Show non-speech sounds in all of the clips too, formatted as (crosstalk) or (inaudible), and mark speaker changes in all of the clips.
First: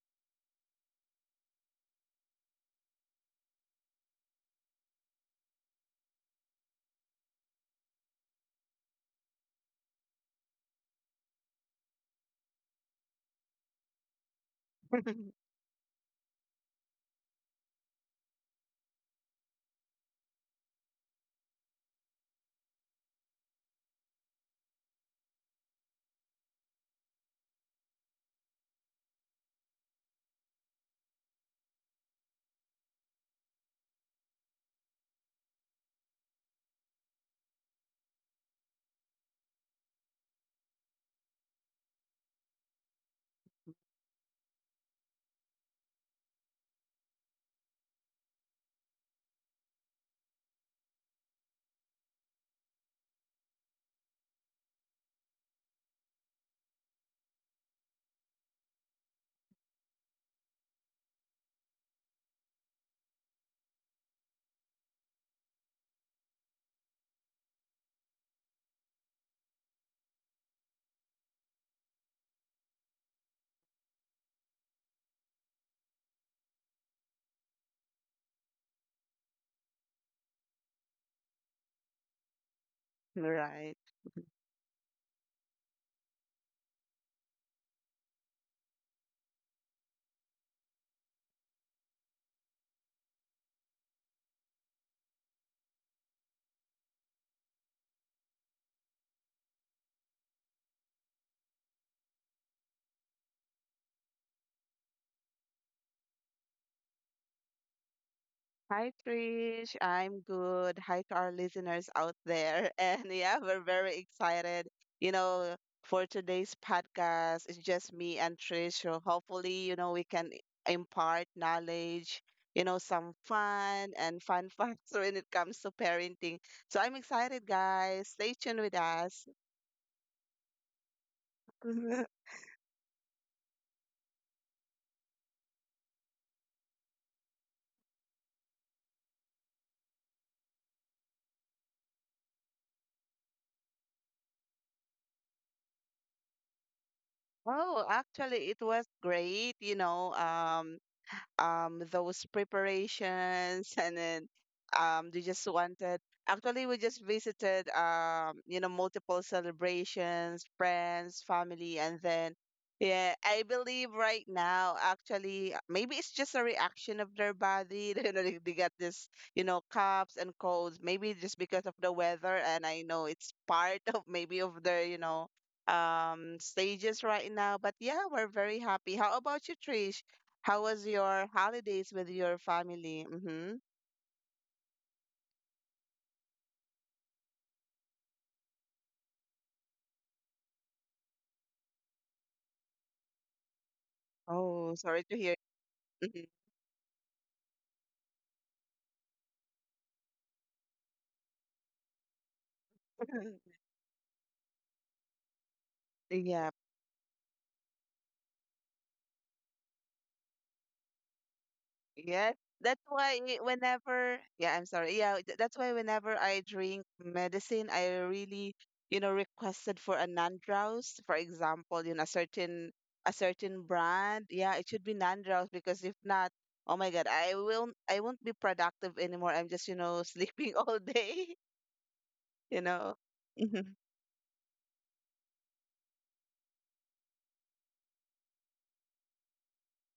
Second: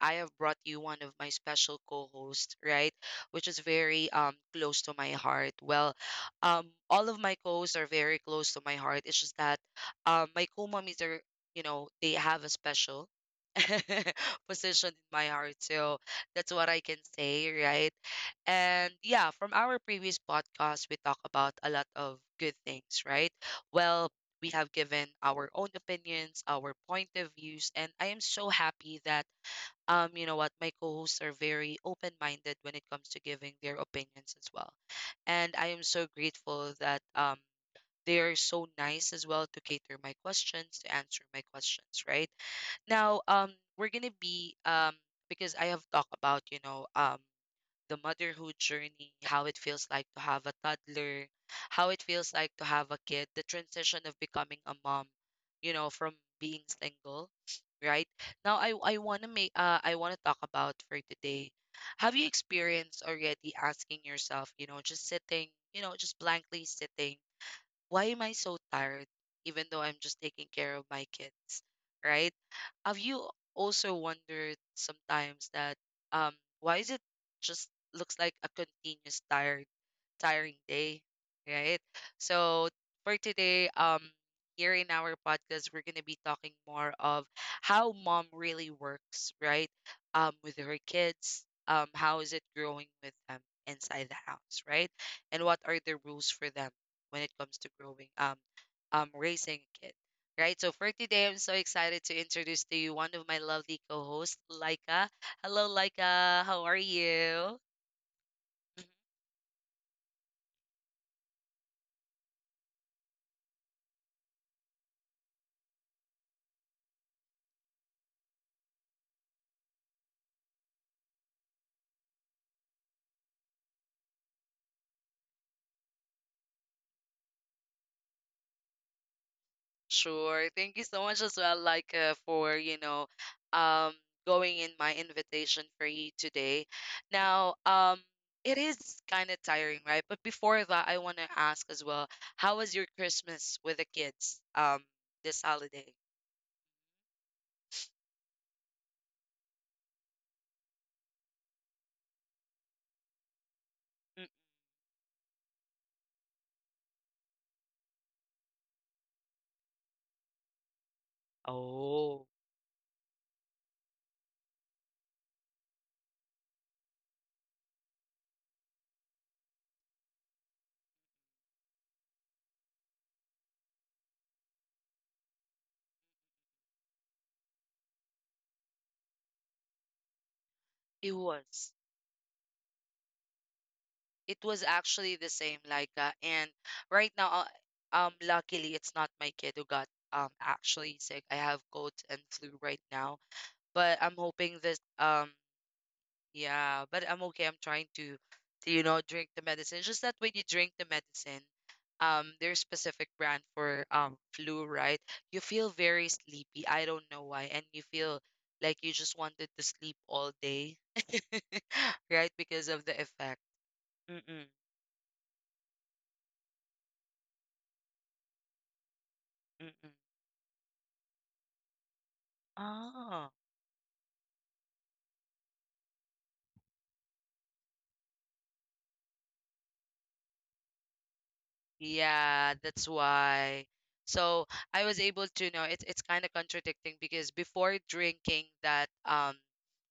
Speaker 1: I have brought you one of my special co-hosts, right? Which is very close to my heart. Well, all of my co-hosts are very close to my heart. It's just that my co-mommies are, you know, they have a special (laughs) position in my
Speaker 2: (laughs)
Speaker 1: heart. So that's what I can say, right? And yeah, from our previous podcast, we talk about a lot of good things, right? Well, we have given our own opinions, our point of views, and I am so happy that you know what, my co-hosts are very open-minded when it comes to giving their opinions as well. And I am so grateful that they are so nice as well to cater my questions, to answer my questions, right? Now, we're gonna be because I have talked about, you know, the motherhood journey, how it feels like to have a toddler, how it feels like to have a kid, the transition of becoming a mom, you know, from being single, right? Now I want to make I want to talk about for today. Have you experienced already asking yourself, you know, just sitting, you know, just blankly sitting why am I so tired even though I'm just taking care of my kids, right? Have you also wondered sometimes that um why is it just looks like a continuous tired tiring day, right? So for today,
Speaker 2: Right.
Speaker 1: here in our podcast, we're gonna be talking more of how mom really works, right? With her kids, how is it growing with them inside the house, right? And what are the rules for them when it comes to raising a kid. Right, so for today, I'm so excited to introduce to you one of my lovely co-hosts, Laika. Hello, Laika. How are you?
Speaker 2: Hi, Trish. I'm good. Hi to our listeners out there. (laughs) And yeah, we're very excited, you know, for today's podcast. It's just me and Trish. So hopefully, you know, we can impart knowledge, you know, some fun and fun (laughs) facts when it comes to parenting. So I'm excited, guys. Stay tuned with us.
Speaker 1: Sure. Thank you so much as well,
Speaker 2: (laughs)
Speaker 1: for you know, um, going in my invitation for you today. Now, it is kind of tiring, right? But before that, I want to ask as well, how was your Christmas with the kids, this holiday?
Speaker 2: Oh, actually, it was great, you know, those preparations, and then
Speaker 1: Mm.
Speaker 2: they just wanted. Actually, we just visited, you know, multiple celebrations, friends, family. And
Speaker 1: Oh,
Speaker 2: then yeah, I believe right now actually maybe it's just a reaction of their body. (laughs) You know, they get this, you know, coughs and colds, maybe just because of the weather. And I know it's part of maybe of their, you know, stages right now. But yeah, we're very happy. How about you, Trish? How was
Speaker 1: it
Speaker 2: your
Speaker 1: was.
Speaker 2: holidays with your family? Mm-hmm.
Speaker 1: It was actually the same, and right now, luckily, it's not my kid who got actually sick. I have cold and flu right now, but I'm hoping
Speaker 2: Oh,
Speaker 1: this
Speaker 2: sorry to hear.
Speaker 1: um.
Speaker 2: Mhm.
Speaker 1: Yeah, but I'm okay. To you know, drink the medicine. Just that when you drink the medicine, there's specific brand
Speaker 2: (laughs)
Speaker 1: for flu, right? You feel very
Speaker 2: Yeah.
Speaker 1: sleepy. I don't know why, and you feel like you just wanted to sleep all day, (laughs)
Speaker 2: Yes.
Speaker 1: right? Because
Speaker 2: That's
Speaker 1: of the
Speaker 2: why
Speaker 1: effect.
Speaker 2: whenever,
Speaker 1: Mm-mm,
Speaker 2: yeah, I'm sorry. Yeah, that's why whenever I drink medicine, I really, you know, requested for
Speaker 1: mm-mm.
Speaker 2: a non-drowse. For example, you know, a
Speaker 1: Oh,
Speaker 2: certain brand. Yeah, it should be non-drowse, because if not, oh my God, I will I won't be productive anymore. I'm just, you know, sleeping (laughs) all day,
Speaker 1: yeah,
Speaker 2: you
Speaker 1: that's
Speaker 2: know. Mm-hmm.
Speaker 1: why. So I was able to know it's kind of contradicting because before drinking that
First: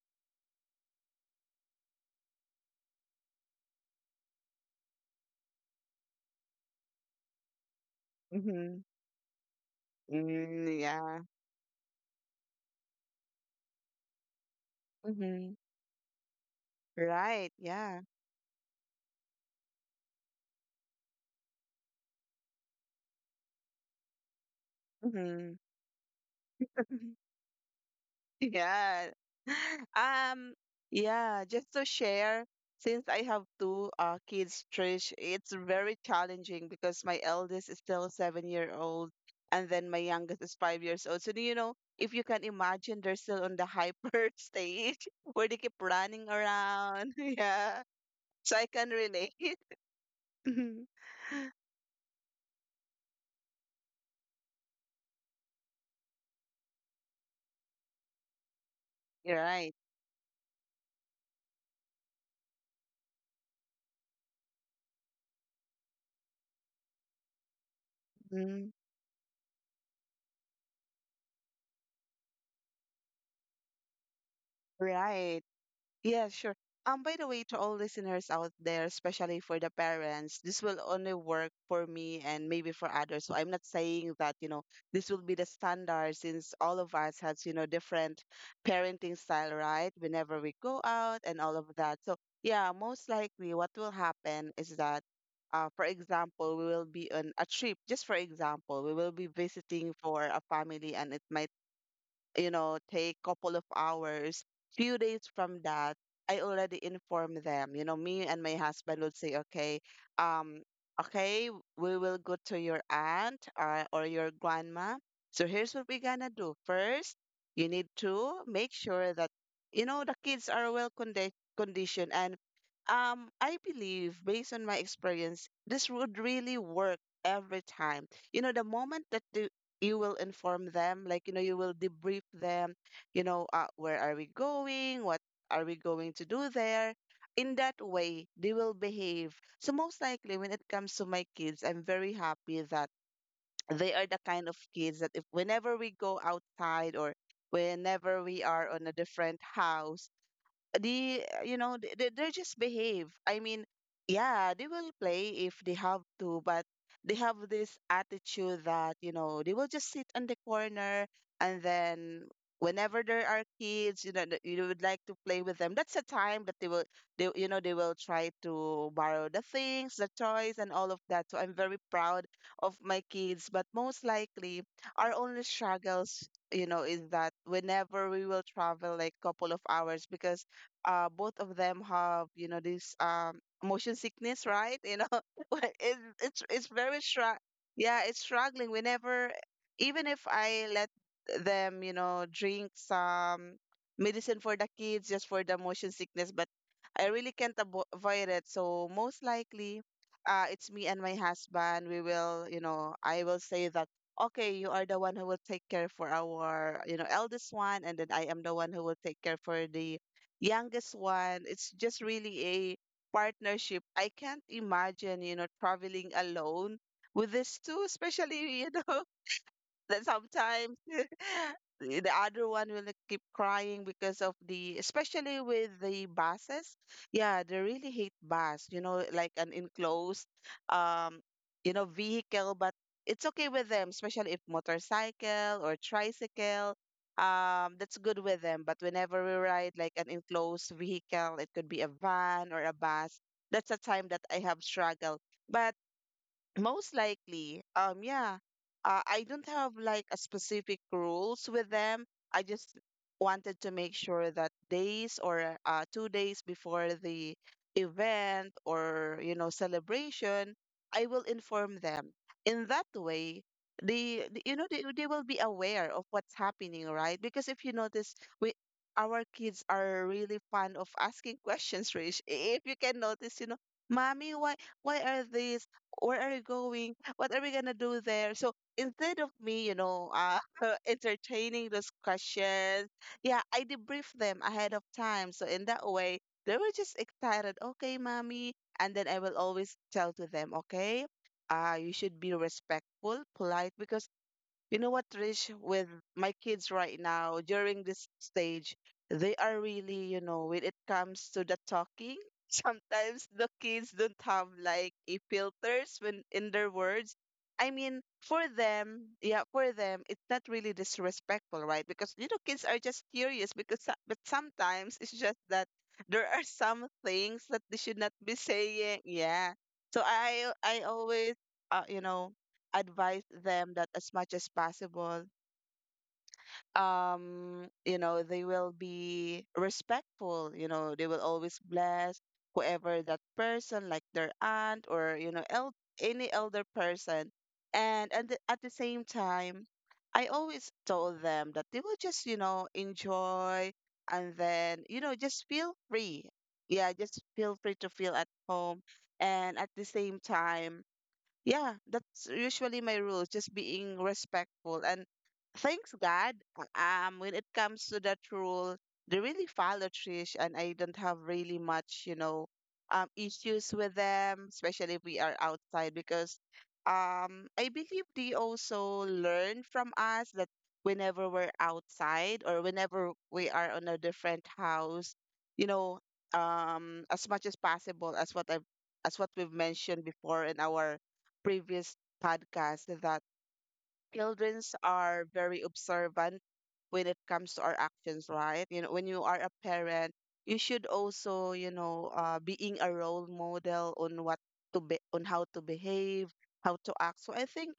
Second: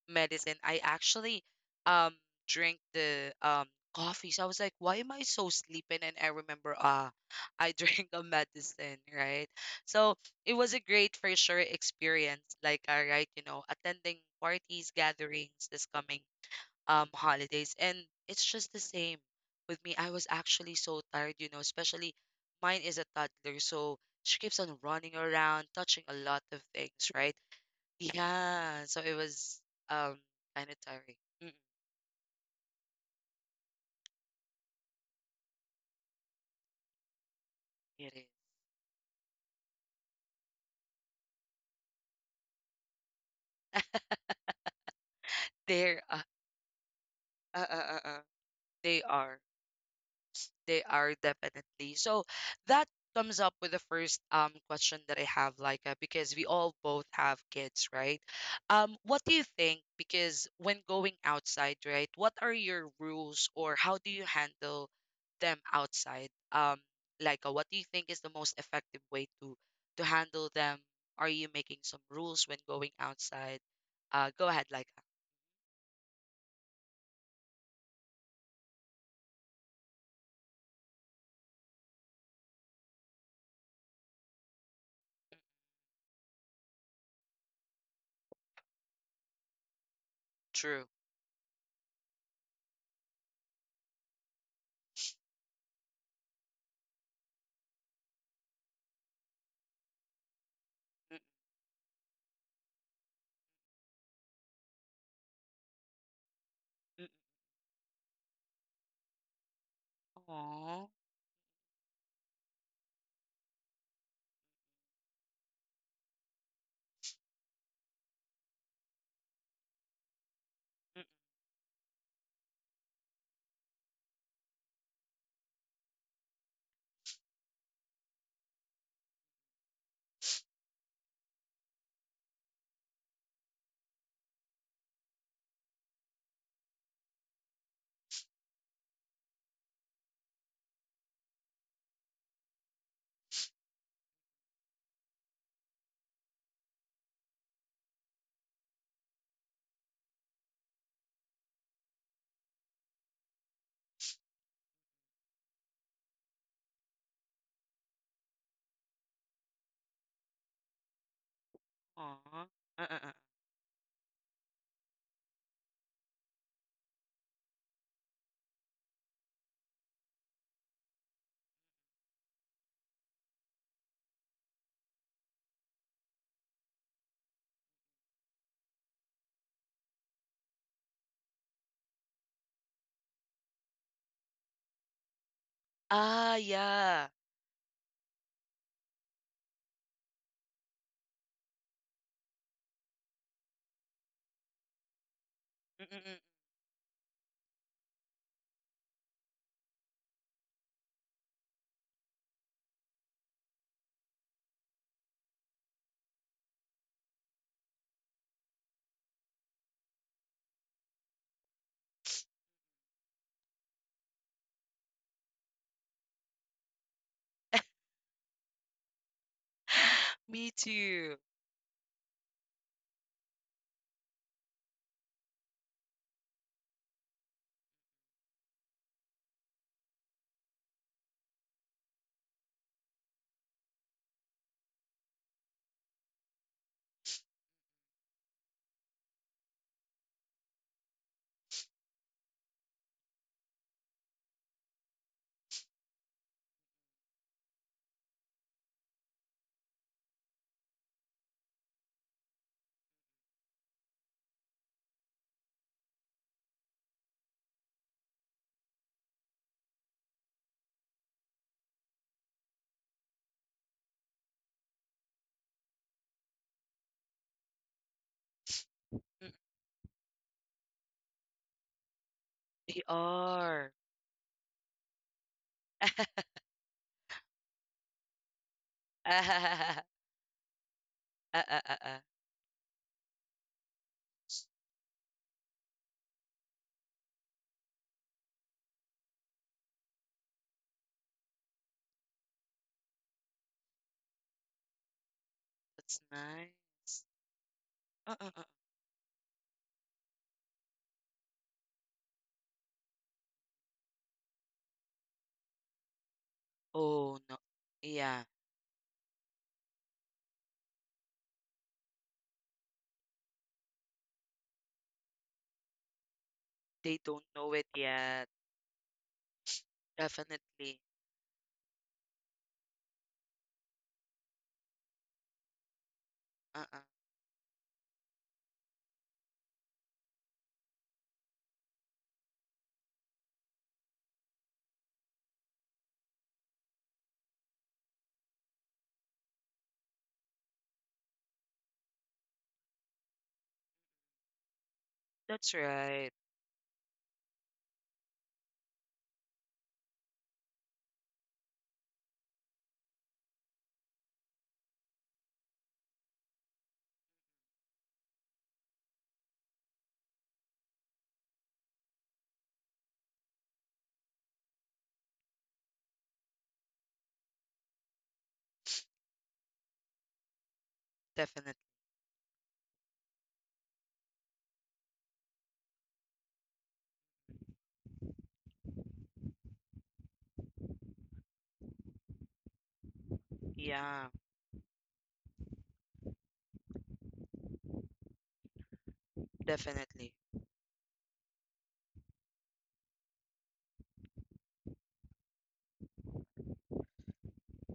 Speaker 1: medicine, I actually um drink the coffee. So I was like, why am I so sleeping? And I remember, ah, (laughs) I drank a
Speaker 2: Mm-hmm.
Speaker 1: medicine, right? So it
Speaker 2: Mm,
Speaker 1: was a great
Speaker 2: yeah.
Speaker 1: for sure experience. Right, you know, attending parties,
Speaker 2: Mm-hmm.
Speaker 1: gatherings this coming
Speaker 2: Right.
Speaker 1: holidays, and
Speaker 2: Yeah.
Speaker 1: it's just the same with me. I was actually so tired, you know, especially mine is a toddler, so she keeps on running
Speaker 2: Mm-hmm.
Speaker 1: around, touching a lot of things, right?
Speaker 2: (laughs)
Speaker 1: Yeah,
Speaker 2: Yeah. (laughs)
Speaker 1: um,
Speaker 2: Um,
Speaker 1: kinda tiring.
Speaker 2: yeah,
Speaker 1: Mm,
Speaker 2: just to share, since I have two kids, Trish, it's very challenging because my eldest is still
Speaker 1: it is.
Speaker 2: 7 year old and then my youngest is 5 years old. So, do you know, if you can imagine, they're still on the hyper (laughs) stage where they keep
Speaker 1: They're uh,
Speaker 2: running around. (laughs)
Speaker 1: uh, uh,
Speaker 2: Yeah.
Speaker 1: uh, uh,
Speaker 2: So I can
Speaker 1: they
Speaker 2: relate.
Speaker 1: are. Yes, they
Speaker 2: (laughs)
Speaker 1: are definitely. So that comes up with the first question that I have, Laika, because we all both have kids, right? What do
Speaker 2: You're
Speaker 1: you
Speaker 2: right.
Speaker 1: think? Because when going outside, right, what are your rules or how do you handle them outside? Laika, what do you think is the most
Speaker 2: Mhm.
Speaker 1: effective way to handle them? Are you making some rules when going outside? Go ahead, Laika.
Speaker 2: Right. Yeah, sure. By the way, to all listeners out there, especially for the parents, this will only work for me and maybe for others. So I'm not saying that, you know, this will be the standard, since all of us has, you know, different parenting style, right? Whenever we go
Speaker 1: True.
Speaker 2: out and all of that. So yeah, most likely what will happen is that for example, we will be on a trip. Just for example, we will be visiting for a family, and it might, you know, take couple of hours. Few days from that, I already
Speaker 1: Mm-mm.
Speaker 2: inform them. You know, me and my husband would say, okay, um,
Speaker 1: Aw.
Speaker 2: okay, we will go to your aunt or your grandma. So here's what we're gonna do. First, you need to make sure that, you know, the kids are well
Speaker 1: Mm-mm.
Speaker 2: conditioned, and I believe based on my experience this would really work every time. You know, the moment that the you will inform them, like, you know, you will debrief them, you know, where are we going, what are we going to do there, in that way they will behave. So most likely when it comes to my kids, I'm very happy that they are the kind of kids that if whenever we go outside or whenever we are on a different house, the you know, they just behave. I mean, yeah, they will play if they have to, but they have this attitude that, you know, they will just sit in the corner and then
Speaker 1: Aw.
Speaker 2: whenever there
Speaker 1: Uh-uh.
Speaker 2: are kids, you know, that you would like to play with them, that's the time that they will they you know, they will try to borrow the things, the toys, and all of that. So I'm very proud of my kids, but most likely our only struggles, you know, is that whenever we will travel like couple of hours, because both of them have, you know, this motion sickness, right? You know. (laughs) But it, it's
Speaker 1: Ah,
Speaker 2: it's very
Speaker 1: yeah.
Speaker 2: strong. Yeah, it's struggling. We never, even if I let them, you know, drink some medicine for the kids just for the motion
Speaker 1: Mm, mm,
Speaker 2: sickness,
Speaker 1: mm.
Speaker 2: but I really can't avoid it. So most likely it's me and my husband. We will, you know, I will say that, okay, you are the one who will take care for our, you know, eldest one, and then I am the one who will take care for the youngest one. It's just really a partnership. I can't imagine, you know, traveling alone with these two, especially, (laughs) you know,
Speaker 1: (gasps)
Speaker 2: that
Speaker 1: (sighs) Me
Speaker 2: sometimes
Speaker 1: too.
Speaker 2: (laughs) the other one will keep crying because of the, especially with the buses. Yeah, they really hate bus, you know, like an enclosed um you know, vehicle. But it's okay with them especially if motorcycle or tricycle, that's good with them. But whenever we ride like an enclosed vehicle, it could be a van or a bus, that's a time that I have struggled. But most likely, yeah. I don't have like a specific rules with them. I just wanted to make sure that days or 2 days before the event or, you know, celebration, I will inform them. In that way, you know, they will be aware of what's happening, right? Because if you notice, we our
Speaker 1: Mm,
Speaker 2: kids are really fond of asking (laughs) questions, Rich. If you
Speaker 1: they
Speaker 2: can notice, you know,
Speaker 1: are.
Speaker 2: mommy, why are these, where are you
Speaker 1: (laughs)
Speaker 2: going? What are we gonna do there? So instead of me, you
Speaker 1: Ah,
Speaker 2: know, (laughs)
Speaker 1: ah, ah,
Speaker 2: entertaining
Speaker 1: ah,
Speaker 2: those
Speaker 1: ah.
Speaker 2: questions, yeah, I debrief them ahead of time. So in that way, they were just excited. Okay, mommy. And then I will always tell to them, okay, you should be respectful, polite, because you know what, Trish, with
Speaker 1: That's
Speaker 2: my kids right
Speaker 1: nice.
Speaker 2: now during this
Speaker 1: Uh, uh, uh.
Speaker 2: stage, they are really, you know, when it comes to the talking, (laughs) sometimes the kids don't have like a filters when in their words.
Speaker 1: Oh, no.
Speaker 2: I mean,
Speaker 1: Yeah,
Speaker 2: for them, yeah, for them, it's not really disrespectful, right? Because, you know, kids are just curious because but sometimes it's just that there are some
Speaker 1: they don't
Speaker 2: things
Speaker 1: know
Speaker 2: that
Speaker 1: it
Speaker 2: they should not
Speaker 1: yet.
Speaker 2: be saying. Yeah. So I
Speaker 1: Definitely.
Speaker 2: always you know, advise them that as much as possible,
Speaker 1: Uh-uh.
Speaker 2: you know, they will be respectful. You know, they will always bless whoever that person, like their aunt, or, you know, any elder person. And at the same time, I always told them that they will just, you know, enjoy, and then, you know, just
Speaker 1: That's
Speaker 2: feel
Speaker 1: right.
Speaker 2: free. Yeah, just feel free to feel at home. And at the same time, yeah, that's usually my rule, just being respectful. And thanks God, when it comes to that rule, they really follow, Trish. And I don't have really much, you know, issues with them, especially if we are outside, because I believe they also learn from us that whenever we're
Speaker 1: Definitely.
Speaker 2: outside or whenever we are on a different house, you know, as much as possible, as what we've mentioned before in our previous podcast, that
Speaker 1: Yeah,
Speaker 2: childrens are very observant when it comes to our actions, right? You know, when you are a parent,
Speaker 1: definitely.
Speaker 2: you should also, you know, being a role model on what to be, on how to behave, how to act. So I think,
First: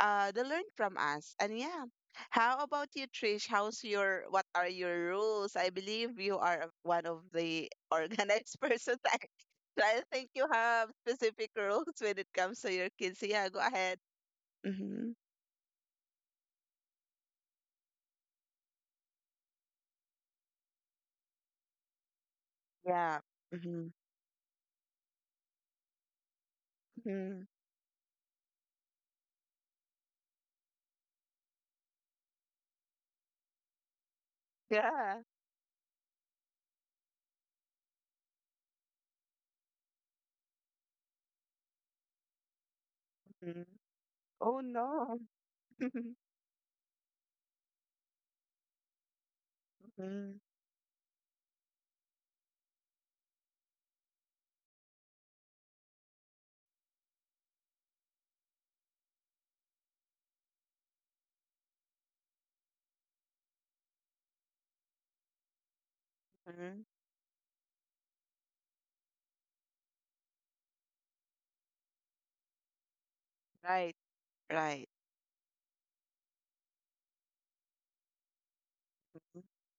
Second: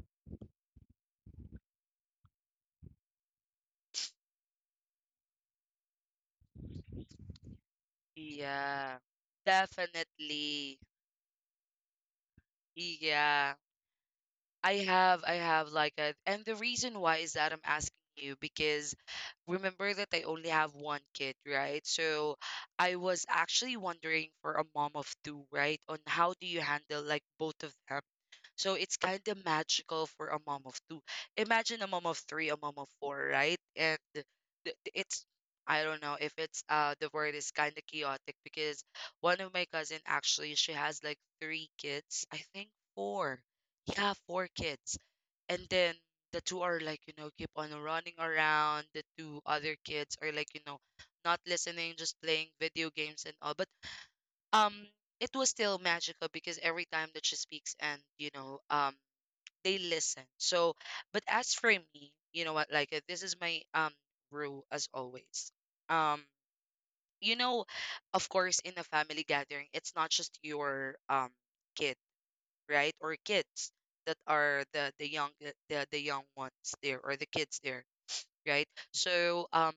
Speaker 2: they learn from us. And yeah, how about you, Trish? What are your rules? I believe you are one of the (laughs) organized person.
Speaker 1: Yeah,
Speaker 2: So I think you
Speaker 1: definitely.
Speaker 2: have specific rules when it comes to your kids. So yeah,
Speaker 1: Yeah.
Speaker 2: go ahead.
Speaker 1: I have like a, and the reason why is that I'm asking you because remember that I only have one kid, right? So I
Speaker 2: Yeah.
Speaker 1: was actually
Speaker 2: Mm-hmm.
Speaker 1: wondering for a mom of two, right? On how do you handle like
Speaker 2: Hmm.
Speaker 1: both of them? So it's kind of magical for a mom of two. Imagine a mom of three, a mom of four, right?
Speaker 2: Yeah.
Speaker 1: It's I don't know if it's the word is kind of chaotic because one of my cousin actually she has like three kids. I think four.
Speaker 2: Hmm.
Speaker 1: Yeah, four
Speaker 2: Oh
Speaker 1: kids.
Speaker 2: no.
Speaker 1: And then
Speaker 2: (laughs)
Speaker 1: the two are like, you know, keep on running around. The two other kids are
Speaker 2: Hmm.
Speaker 1: like, you know, not listening, just playing video games and all. But um it was still magical because every time that she speaks and you know they listen. So, but as for me, you know what? This is my rule as always. Um,
Speaker 2: Hmm.
Speaker 1: you know, of course, in a family gathering, it's not just your kid, right, or kids
Speaker 2: Right.
Speaker 1: that are
Speaker 2: Right.
Speaker 1: the young ones there or the kids there, right?
Speaker 2: Mhm.
Speaker 1: So um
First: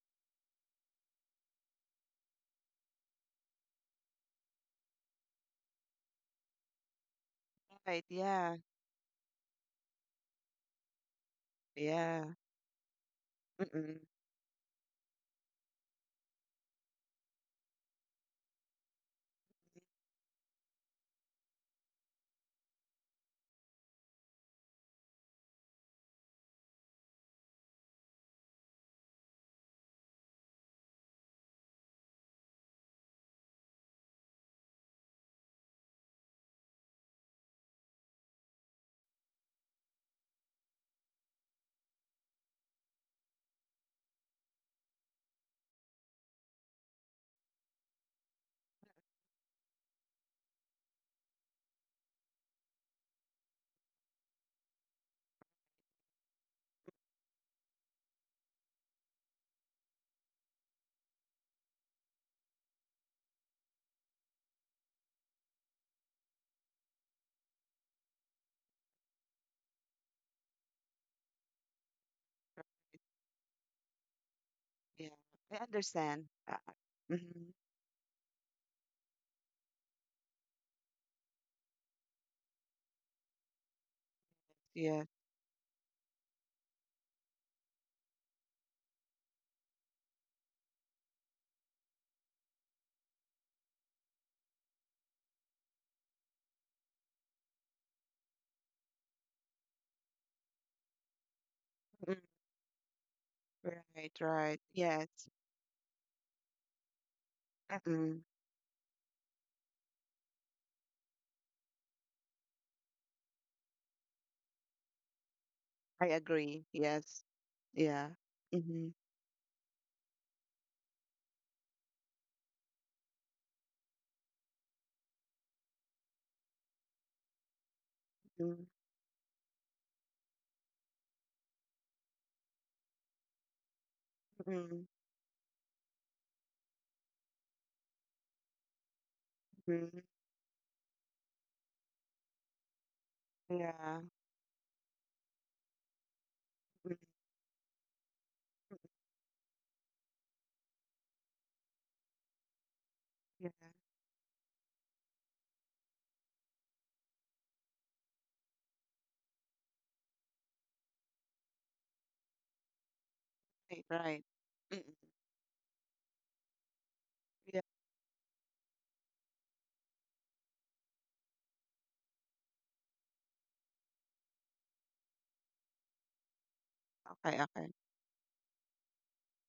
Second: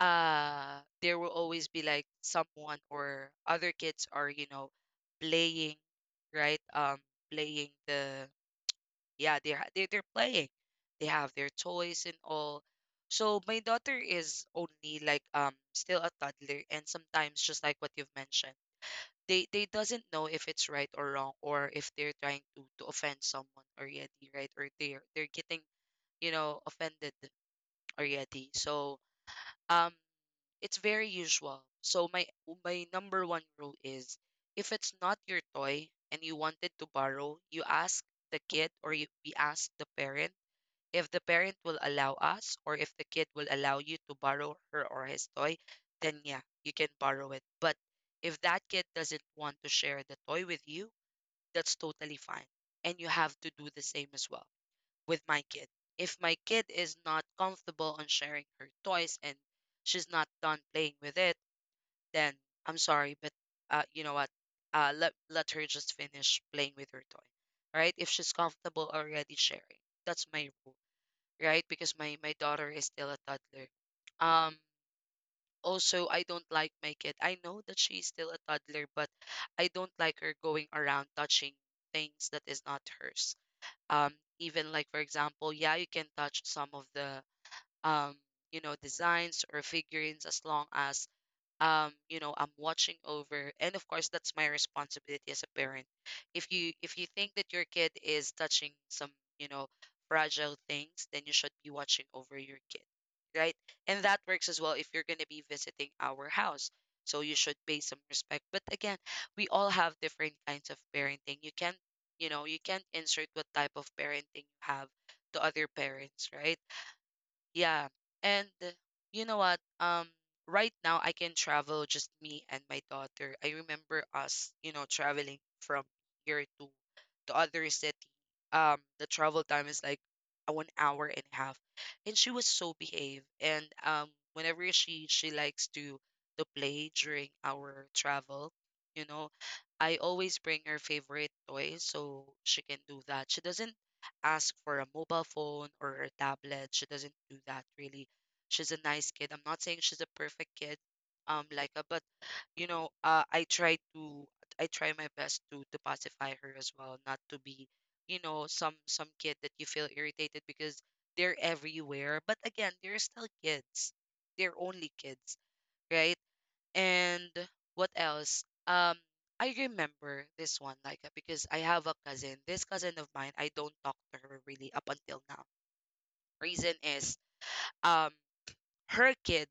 Speaker 1: uh there will always be like someone or other kids are you know playing right playing
Speaker 2: Right. Yeah.
Speaker 1: they're playing they have their toys and
Speaker 2: Yeah.
Speaker 1: all so my daughter
Speaker 2: Mm-mm.
Speaker 1: is only like still a toddler and sometimes just like what you've mentioned they doesn't know if it's right or wrong or if they're trying to offend someone already right or they're getting you know offended already so um it's very usual so my number one rule is if it's not your toy and you wanted to borrow you ask the kid or you we ask the parent if the parent will allow us, or if the kid will allow you to borrow her or his toy, then yeah, you can borrow it. But if that kid doesn't want to share the toy with you, that's totally fine. And you have to do the same as well with my kid. If my kid is not comfortable on sharing her toys and she's not done playing with it, then I'm sorry, but you know what? Let her just finish playing with her toy. All right? If she's comfortable already sharing, that's my rule, right? Because my daughter is still a toddler. Um,
Speaker 2: Yeah. I
Speaker 1: also, I
Speaker 2: understand.
Speaker 1: don't like my kid. I
Speaker 2: Mm-hmm.
Speaker 1: know that she's still a toddler, but I don't like her going around touching things that is not hers. Um, even like for
Speaker 2: Yeah.
Speaker 1: example, yeah, you can touch some of the um, you know, designs or figurines as long as you know I'm watching over, and of course that's my responsibility as a parent. If you, if you think that your kid is touching some you know fragile things, then you should be watching
Speaker 2: Mm-mm.
Speaker 1: over your kid, right? And
Speaker 2: Right.
Speaker 1: that works as
Speaker 2: Right.
Speaker 1: well if you're
Speaker 2: Yes.
Speaker 1: going to be visiting our house, so you should pay some
Speaker 2: Mm-mm.
Speaker 1: respect. But again, we all have different kinds of parenting. You can't, you know, you can't insert what type of parenting you have to other
Speaker 2: I
Speaker 1: parents, right?
Speaker 2: agree. Yes.
Speaker 1: Yeah.
Speaker 2: Yeah.
Speaker 1: And
Speaker 2: Mm-hmm.
Speaker 1: you know what? Right now I can travel just me and my daughter. I remember us, you know, traveling from here to other city. The travel time is like a 1 hour and a half, and she was so behaved. And whenever
Speaker 2: Mm-hmm.
Speaker 1: she likes to play during our travel, you know, I
Speaker 2: Mm-hmm.
Speaker 1: always bring her favorite toy so she can do that. She doesn't
Speaker 2: Yeah.
Speaker 1: ask for a mobile phone or a tablet. She
Speaker 2: Mm.
Speaker 1: doesn't do that really. She's a nice kid. I'm not saying she's a perfect kid, but you know,
Speaker 2: Yeah.
Speaker 1: I try my best to pacify her as well, not to be, you know, some kid that you feel irritated because they're everywhere. But again, they're still
Speaker 2: Right.
Speaker 1: kids.
Speaker 2: Right.
Speaker 1: They're only
Speaker 2: Mm-mm.
Speaker 1: kids, right? And
Speaker 2: Yeah.
Speaker 1: what else? I remember this one, because I have a cousin. This cousin of mine, I don't talk to her really up until now. Reason is,
Speaker 2: Okay. Okay.
Speaker 1: um, her kid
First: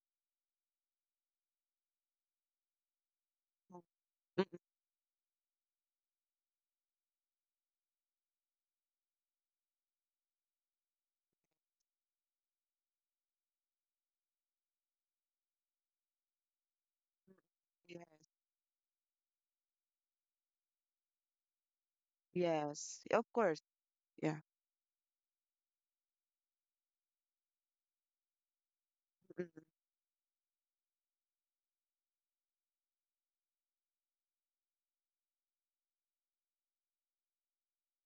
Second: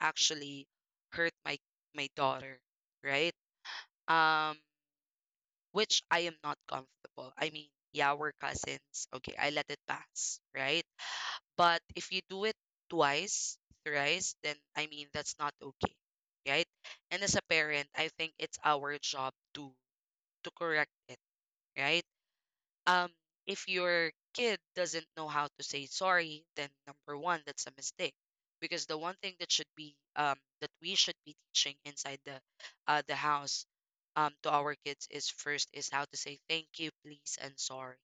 Speaker 1: actually hurt my daughter, right? Um,
Speaker 2: Mm-mm.
Speaker 1: which I am not comfortable. I mean, yeah, we're cousins. Okay, I let it pass, right? But if you do it twice, thrice, then I mean, that's not okay, right? And as a parent,
Speaker 2: Yeah.
Speaker 1: I think it's our job to correct it, right?
Speaker 2: Yes.
Speaker 1: Um,
Speaker 2: Of course.
Speaker 1: if your
Speaker 2: Yeah.
Speaker 1: kid doesn't know how to say sorry, then number one, that's a mistake. Because the one thing
Speaker 2: Mhm.
Speaker 1: that should be that we should be teaching inside the house to our kids is first is how to say thank you, please, and sorry.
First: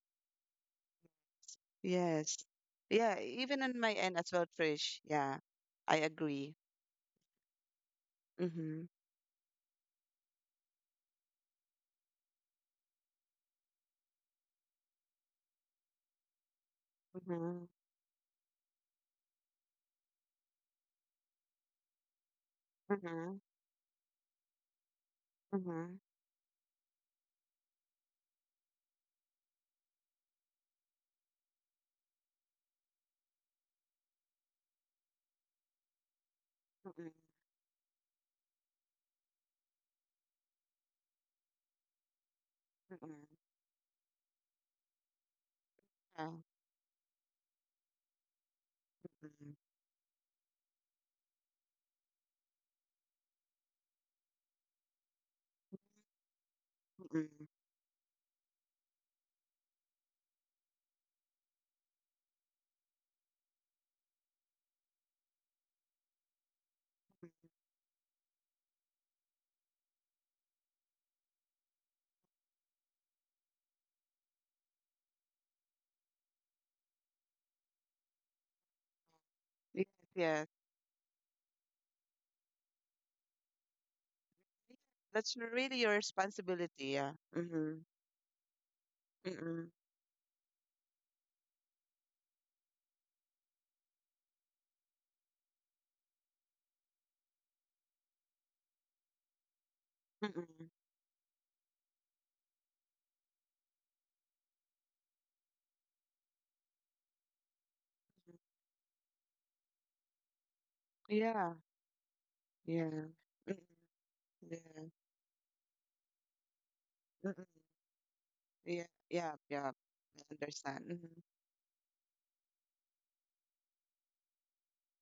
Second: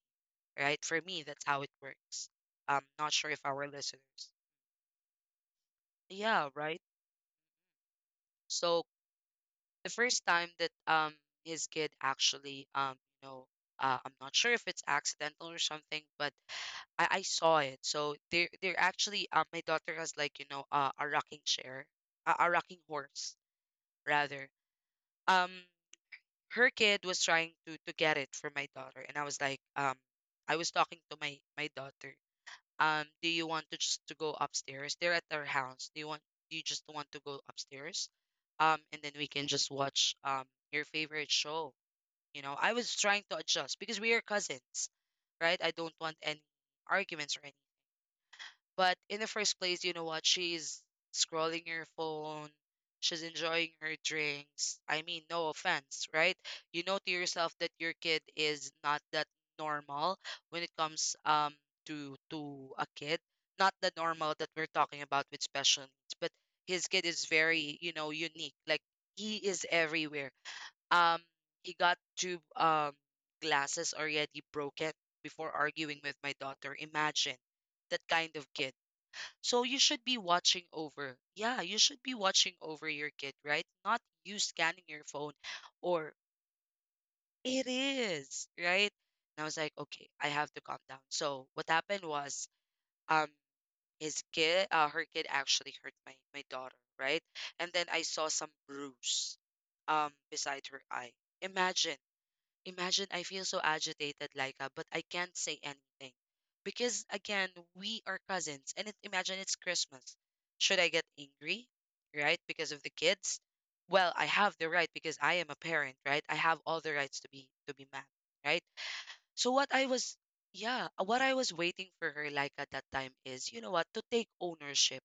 Speaker 1: Right? For me, that's how it works.
Speaker 2: Yes.
Speaker 1: I'm not
Speaker 2: Yeah,
Speaker 1: sure if
Speaker 2: even
Speaker 1: our
Speaker 2: on my end as
Speaker 1: listeners.
Speaker 2: well, Trish. Yeah, I
Speaker 1: Yeah,
Speaker 2: agree.
Speaker 1: right.
Speaker 2: Mm-hmm.
Speaker 1: So the first time that his kid actually you know I'm not sure if it's accidental or something, but I saw
Speaker 2: Mm-hmm.
Speaker 1: it. So they're actually my daughter has like a rocking chair, a rocking
Speaker 2: Mm-hmm.
Speaker 1: horse rather. Um,
Speaker 2: Mm-hmm.
Speaker 1: her kid was trying to get it for my daughter, and I was like, I was talking to my daughter. Do you want to just to go upstairs? They're at their house. Do you want? Do you just
Speaker 2: Mm-hmm.
Speaker 1: want to go upstairs? And then we can just watch your favorite show. You know, I was trying to
Speaker 2: Mm-hmm.
Speaker 1: adjust because we are cousins, right? I don't want
Speaker 2: Yeah.
Speaker 1: any arguments or anything. But in the
Speaker 2: Mm-hmm.
Speaker 1: first place, you know what? She's scrolling her phone. She's enjoying her drinks. I mean, no offense, right? You know to
Speaker 2: Mm-hmm. Mm-hmm.
Speaker 1: yourself that your kid is not that normal when it comes to a kid. Not the normal that we're talking about with special needs, but his kid is very, you know, unique. Like he is everywhere. Um, he got two glasses already broken before arguing with my daughter. Imagine that kind of kid. So you
Speaker 2: Yes,
Speaker 1: should be
Speaker 2: yes.
Speaker 1: watching over. Yeah, you should be watching over your kid, right? Not you scanning your phone
Speaker 2: That's really your
Speaker 1: or
Speaker 2: responsibility. Yeah.
Speaker 1: it
Speaker 2: Mm-hmm.
Speaker 1: is, right? And I was
Speaker 2: Mm-hmm.
Speaker 1: like, okay, I have to calm down. So what happened was um his kid her kid actually hurt my daughter, right? And then I saw some bruise
Speaker 2: Mm-hmm.
Speaker 1: beside her eye. Imagine. Imagine I feel so agitated, Laika, but I can't say anything. Because again, we are cousins and it, imagine it's Christmas. Should I get
Speaker 2: Yeah.
Speaker 1: angry, right? Because of the
Speaker 2: Yeah.
Speaker 1: kids?
Speaker 2: Mm-mm.
Speaker 1: Well, I have
Speaker 2: Yeah.
Speaker 1: the right because I am a parent, right? I have all the rights to be
Speaker 2: Mm-mm.
Speaker 1: to be mad, right?
Speaker 2: Yeah. Yeah.
Speaker 1: So what
Speaker 2: Yeah.
Speaker 1: I was
Speaker 2: I understand.
Speaker 1: yeah,
Speaker 2: Mm-hmm.
Speaker 1: what I was waiting for her like at that time is, you know what, to take ownership,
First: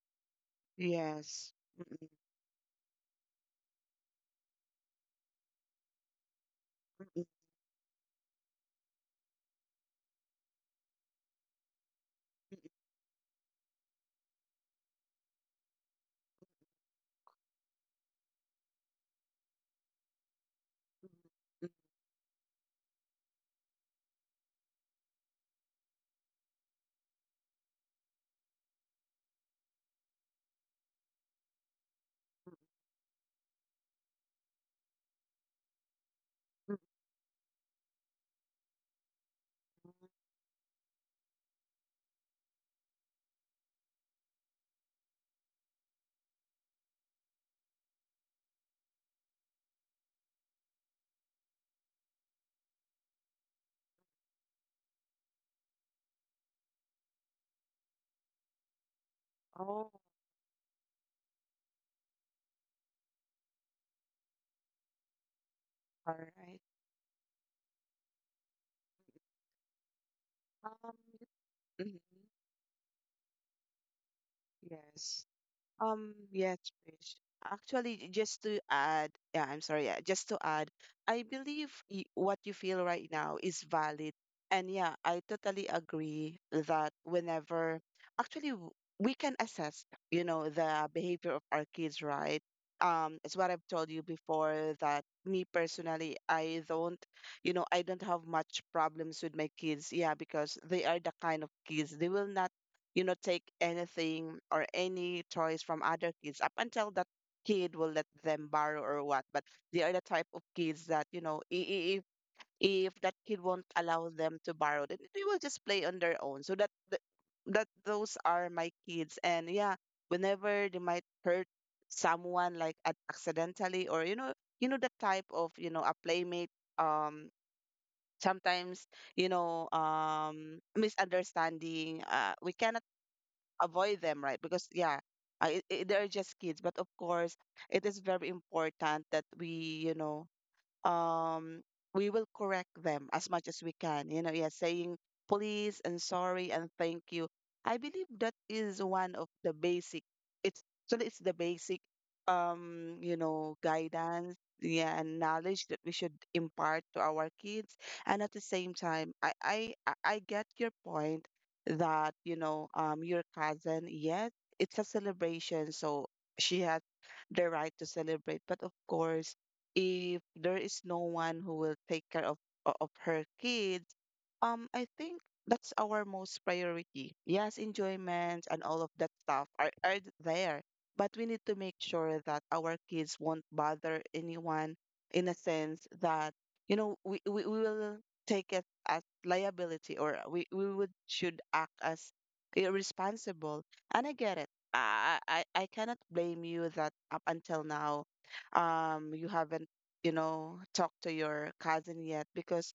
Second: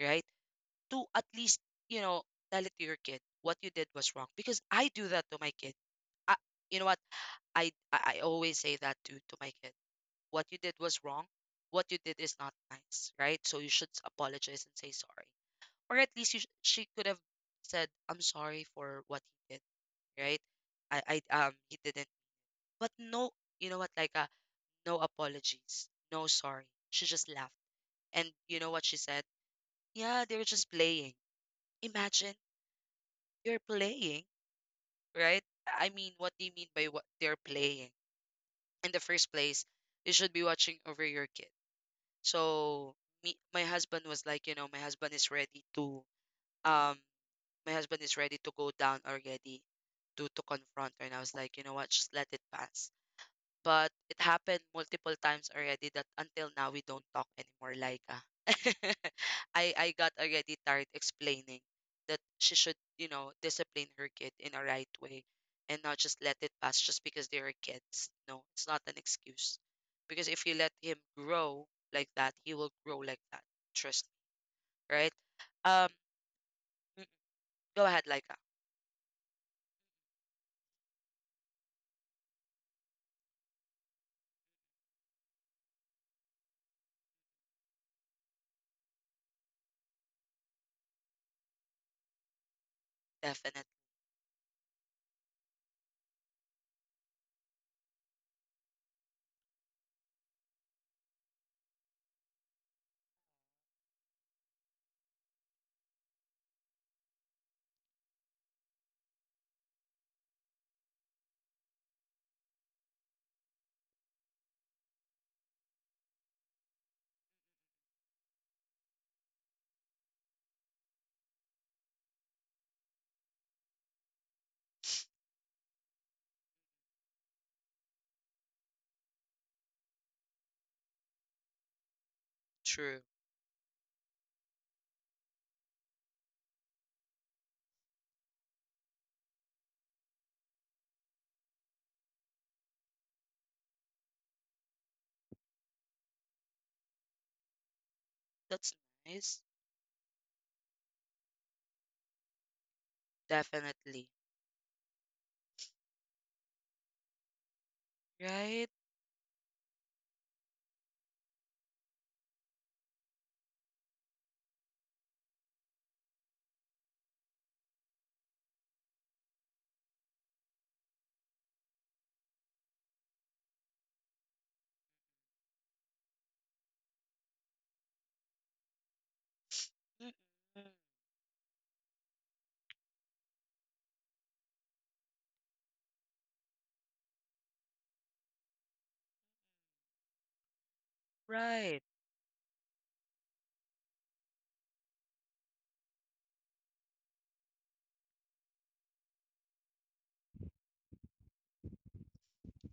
Speaker 1: right? To at
Speaker 2: Yes.
Speaker 1: least, you
Speaker 2: Mm-mm.
Speaker 1: know, tell it to your kid what you did was wrong because I do that to my kid. I, you know what?
Speaker 2: Mm-mm.
Speaker 1: I always say that to my kid. What you did was wrong. What you did is not nice, right? So you should apologize and say sorry, or at least you she could have said, "I'm sorry for what he did," right? I
Speaker 2: Mm-mm.
Speaker 1: he didn't, but no, you know what? No apologies, no sorry. She just laughed, and you know what she said? Yeah, they were just playing. Imagine you're playing, right? I mean, what do you mean
Speaker 2: Mm-mm.
Speaker 1: by what they're playing? In the first place, you should be watching over your kid. So me, my husband was like, you know, my husband is ready to, um, my husband is ready to go down already to confront her, and I was like, you know what, just let it pass. But it happened multiple times already that until now we don't talk anymore, Laika. (laughs) I
Speaker 2: Oh,
Speaker 1: got already tired explaining that she should, you know, discipline her kid in a right way and not just
Speaker 2: all
Speaker 1: let it
Speaker 2: right.
Speaker 1: pass just because they are kids. No, it's not an excuse. Because if you let him
Speaker 2: Um,
Speaker 1: grow
Speaker 2: mhm.
Speaker 1: like that, he will grow like that. Trust me, right?
Speaker 2: Yes.
Speaker 1: Um,
Speaker 2: Yes,
Speaker 1: mm,
Speaker 2: Krish.
Speaker 1: go ahead,
Speaker 2: Actually,
Speaker 1: Laika.
Speaker 2: just to add, yeah, I'm sorry, yeah, just to add, I believe y what you feel right now is valid. And yeah, I totally agree that whenever, actually, we can assess, you know, the behavior of our kids, right? It's what
Speaker 1: Definitely
Speaker 2: I've told you before that me personally, I don't, you know, I don't have much problems with my kids. Yeah, because they are the kind of kids, they will not, you know, take anything or any toys from other kids up until that kid will let them borrow or what. But they are the type of kids that, you know, if that kid won't allow them to borrow, then they will just play on their own. So that that those are my kids. And yeah, whenever they might hurt someone like accidentally, or you know, you know, the type of, you know, a playmate, um sometimes, you know, misunderstanding, we cannot
Speaker 1: true.
Speaker 2: avoid them, right? Because yeah, I they're just kids. But of course, it is very important that we, you know, um we will correct them as much as we can, you know, yeah, saying please and sorry and thank you. I believe that
Speaker 1: That's
Speaker 2: is one of
Speaker 1: nice.
Speaker 2: the basic, it's the basic, you know,
Speaker 1: Definitely.
Speaker 2: guidance, yeah, and knowledge that we should impart to our kids. And at the
Speaker 1: Right?
Speaker 2: same time, I get your point that, you know, your cousin, yes, it's a celebration, so she has the right to celebrate. But of course, if there is no one who will take care of of her kids, I think that's our most priority. Yes, enjoyment and all of that stuff are
Speaker 1: Mm-mm.
Speaker 2: there, but we need to make sure that our kids won't bother anyone in a sense that, you know, we will take it as liability, or we would should act
Speaker 1: Right.
Speaker 2: as irresponsible. And I get it. I cannot blame you that up until now, you haven't, you know, talk to your cousin yet because,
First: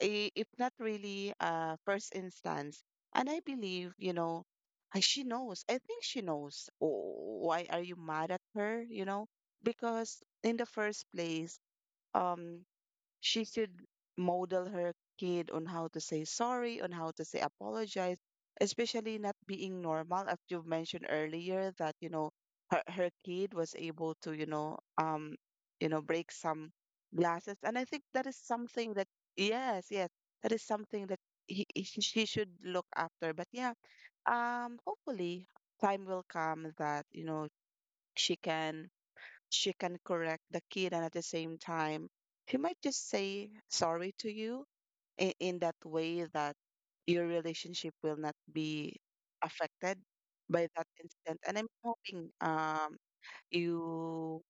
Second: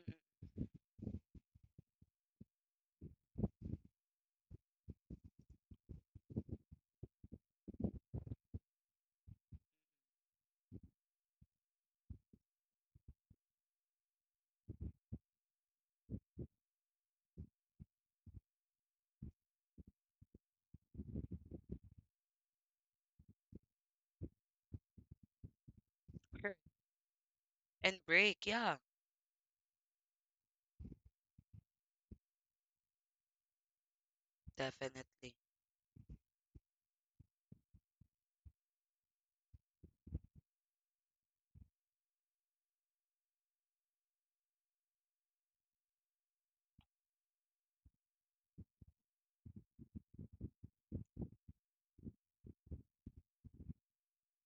Speaker 2: if not really, first instance. And I believe, you know, she knows. I think she knows. Oh, why are you mad at her? You know, because in the first place, um, she could model her kid on how to say sorry, on how to say apologize, especially not being normal. As you mentioned earlier, that you know, her kid was able to, you know, you know, break
Speaker 1: Sure.
Speaker 2: some glasses. And I think
Speaker 1: And
Speaker 2: that is
Speaker 1: break, yeah,
Speaker 2: something that, yes, that is something that she should look after. But yeah,
Speaker 1: definitely.
Speaker 2: hopefully time will come that, you know, she can she can correct the kid. And at the same time, she might just say sorry to you in that way that your relationship will not be affected by that incident. And I'm hoping, you,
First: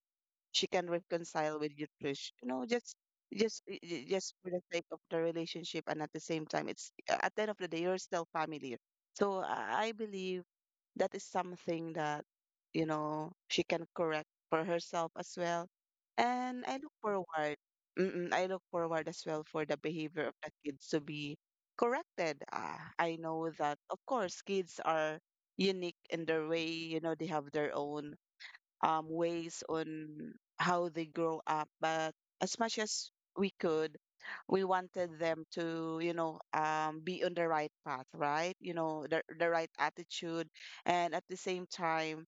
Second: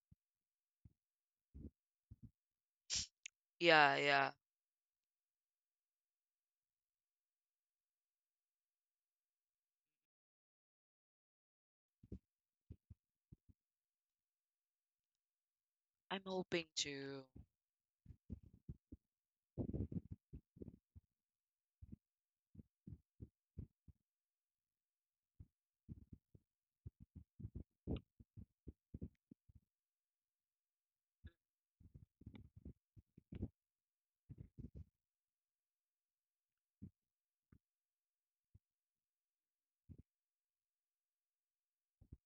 Speaker 2: she can reconcile with you, Trish, you know, just
Speaker 1: Yeah, yeah.
Speaker 2: just for the sake of the relationship. And at the same time, it's at the end of the day you're still family. So I believe that is something that, you know, she can correct for herself as well.
Speaker 1: I'm
Speaker 2: And
Speaker 1: hoping
Speaker 2: I look
Speaker 1: to.
Speaker 2: forward, I look forward as well for the behavior of the kids to be corrected. I know that of course kids are unique in their way, you know, they have their own, ways on how they grow up. But as much as we could, we wanted them to, you know, be on the right path, right? You know, the right attitude. And at the same time,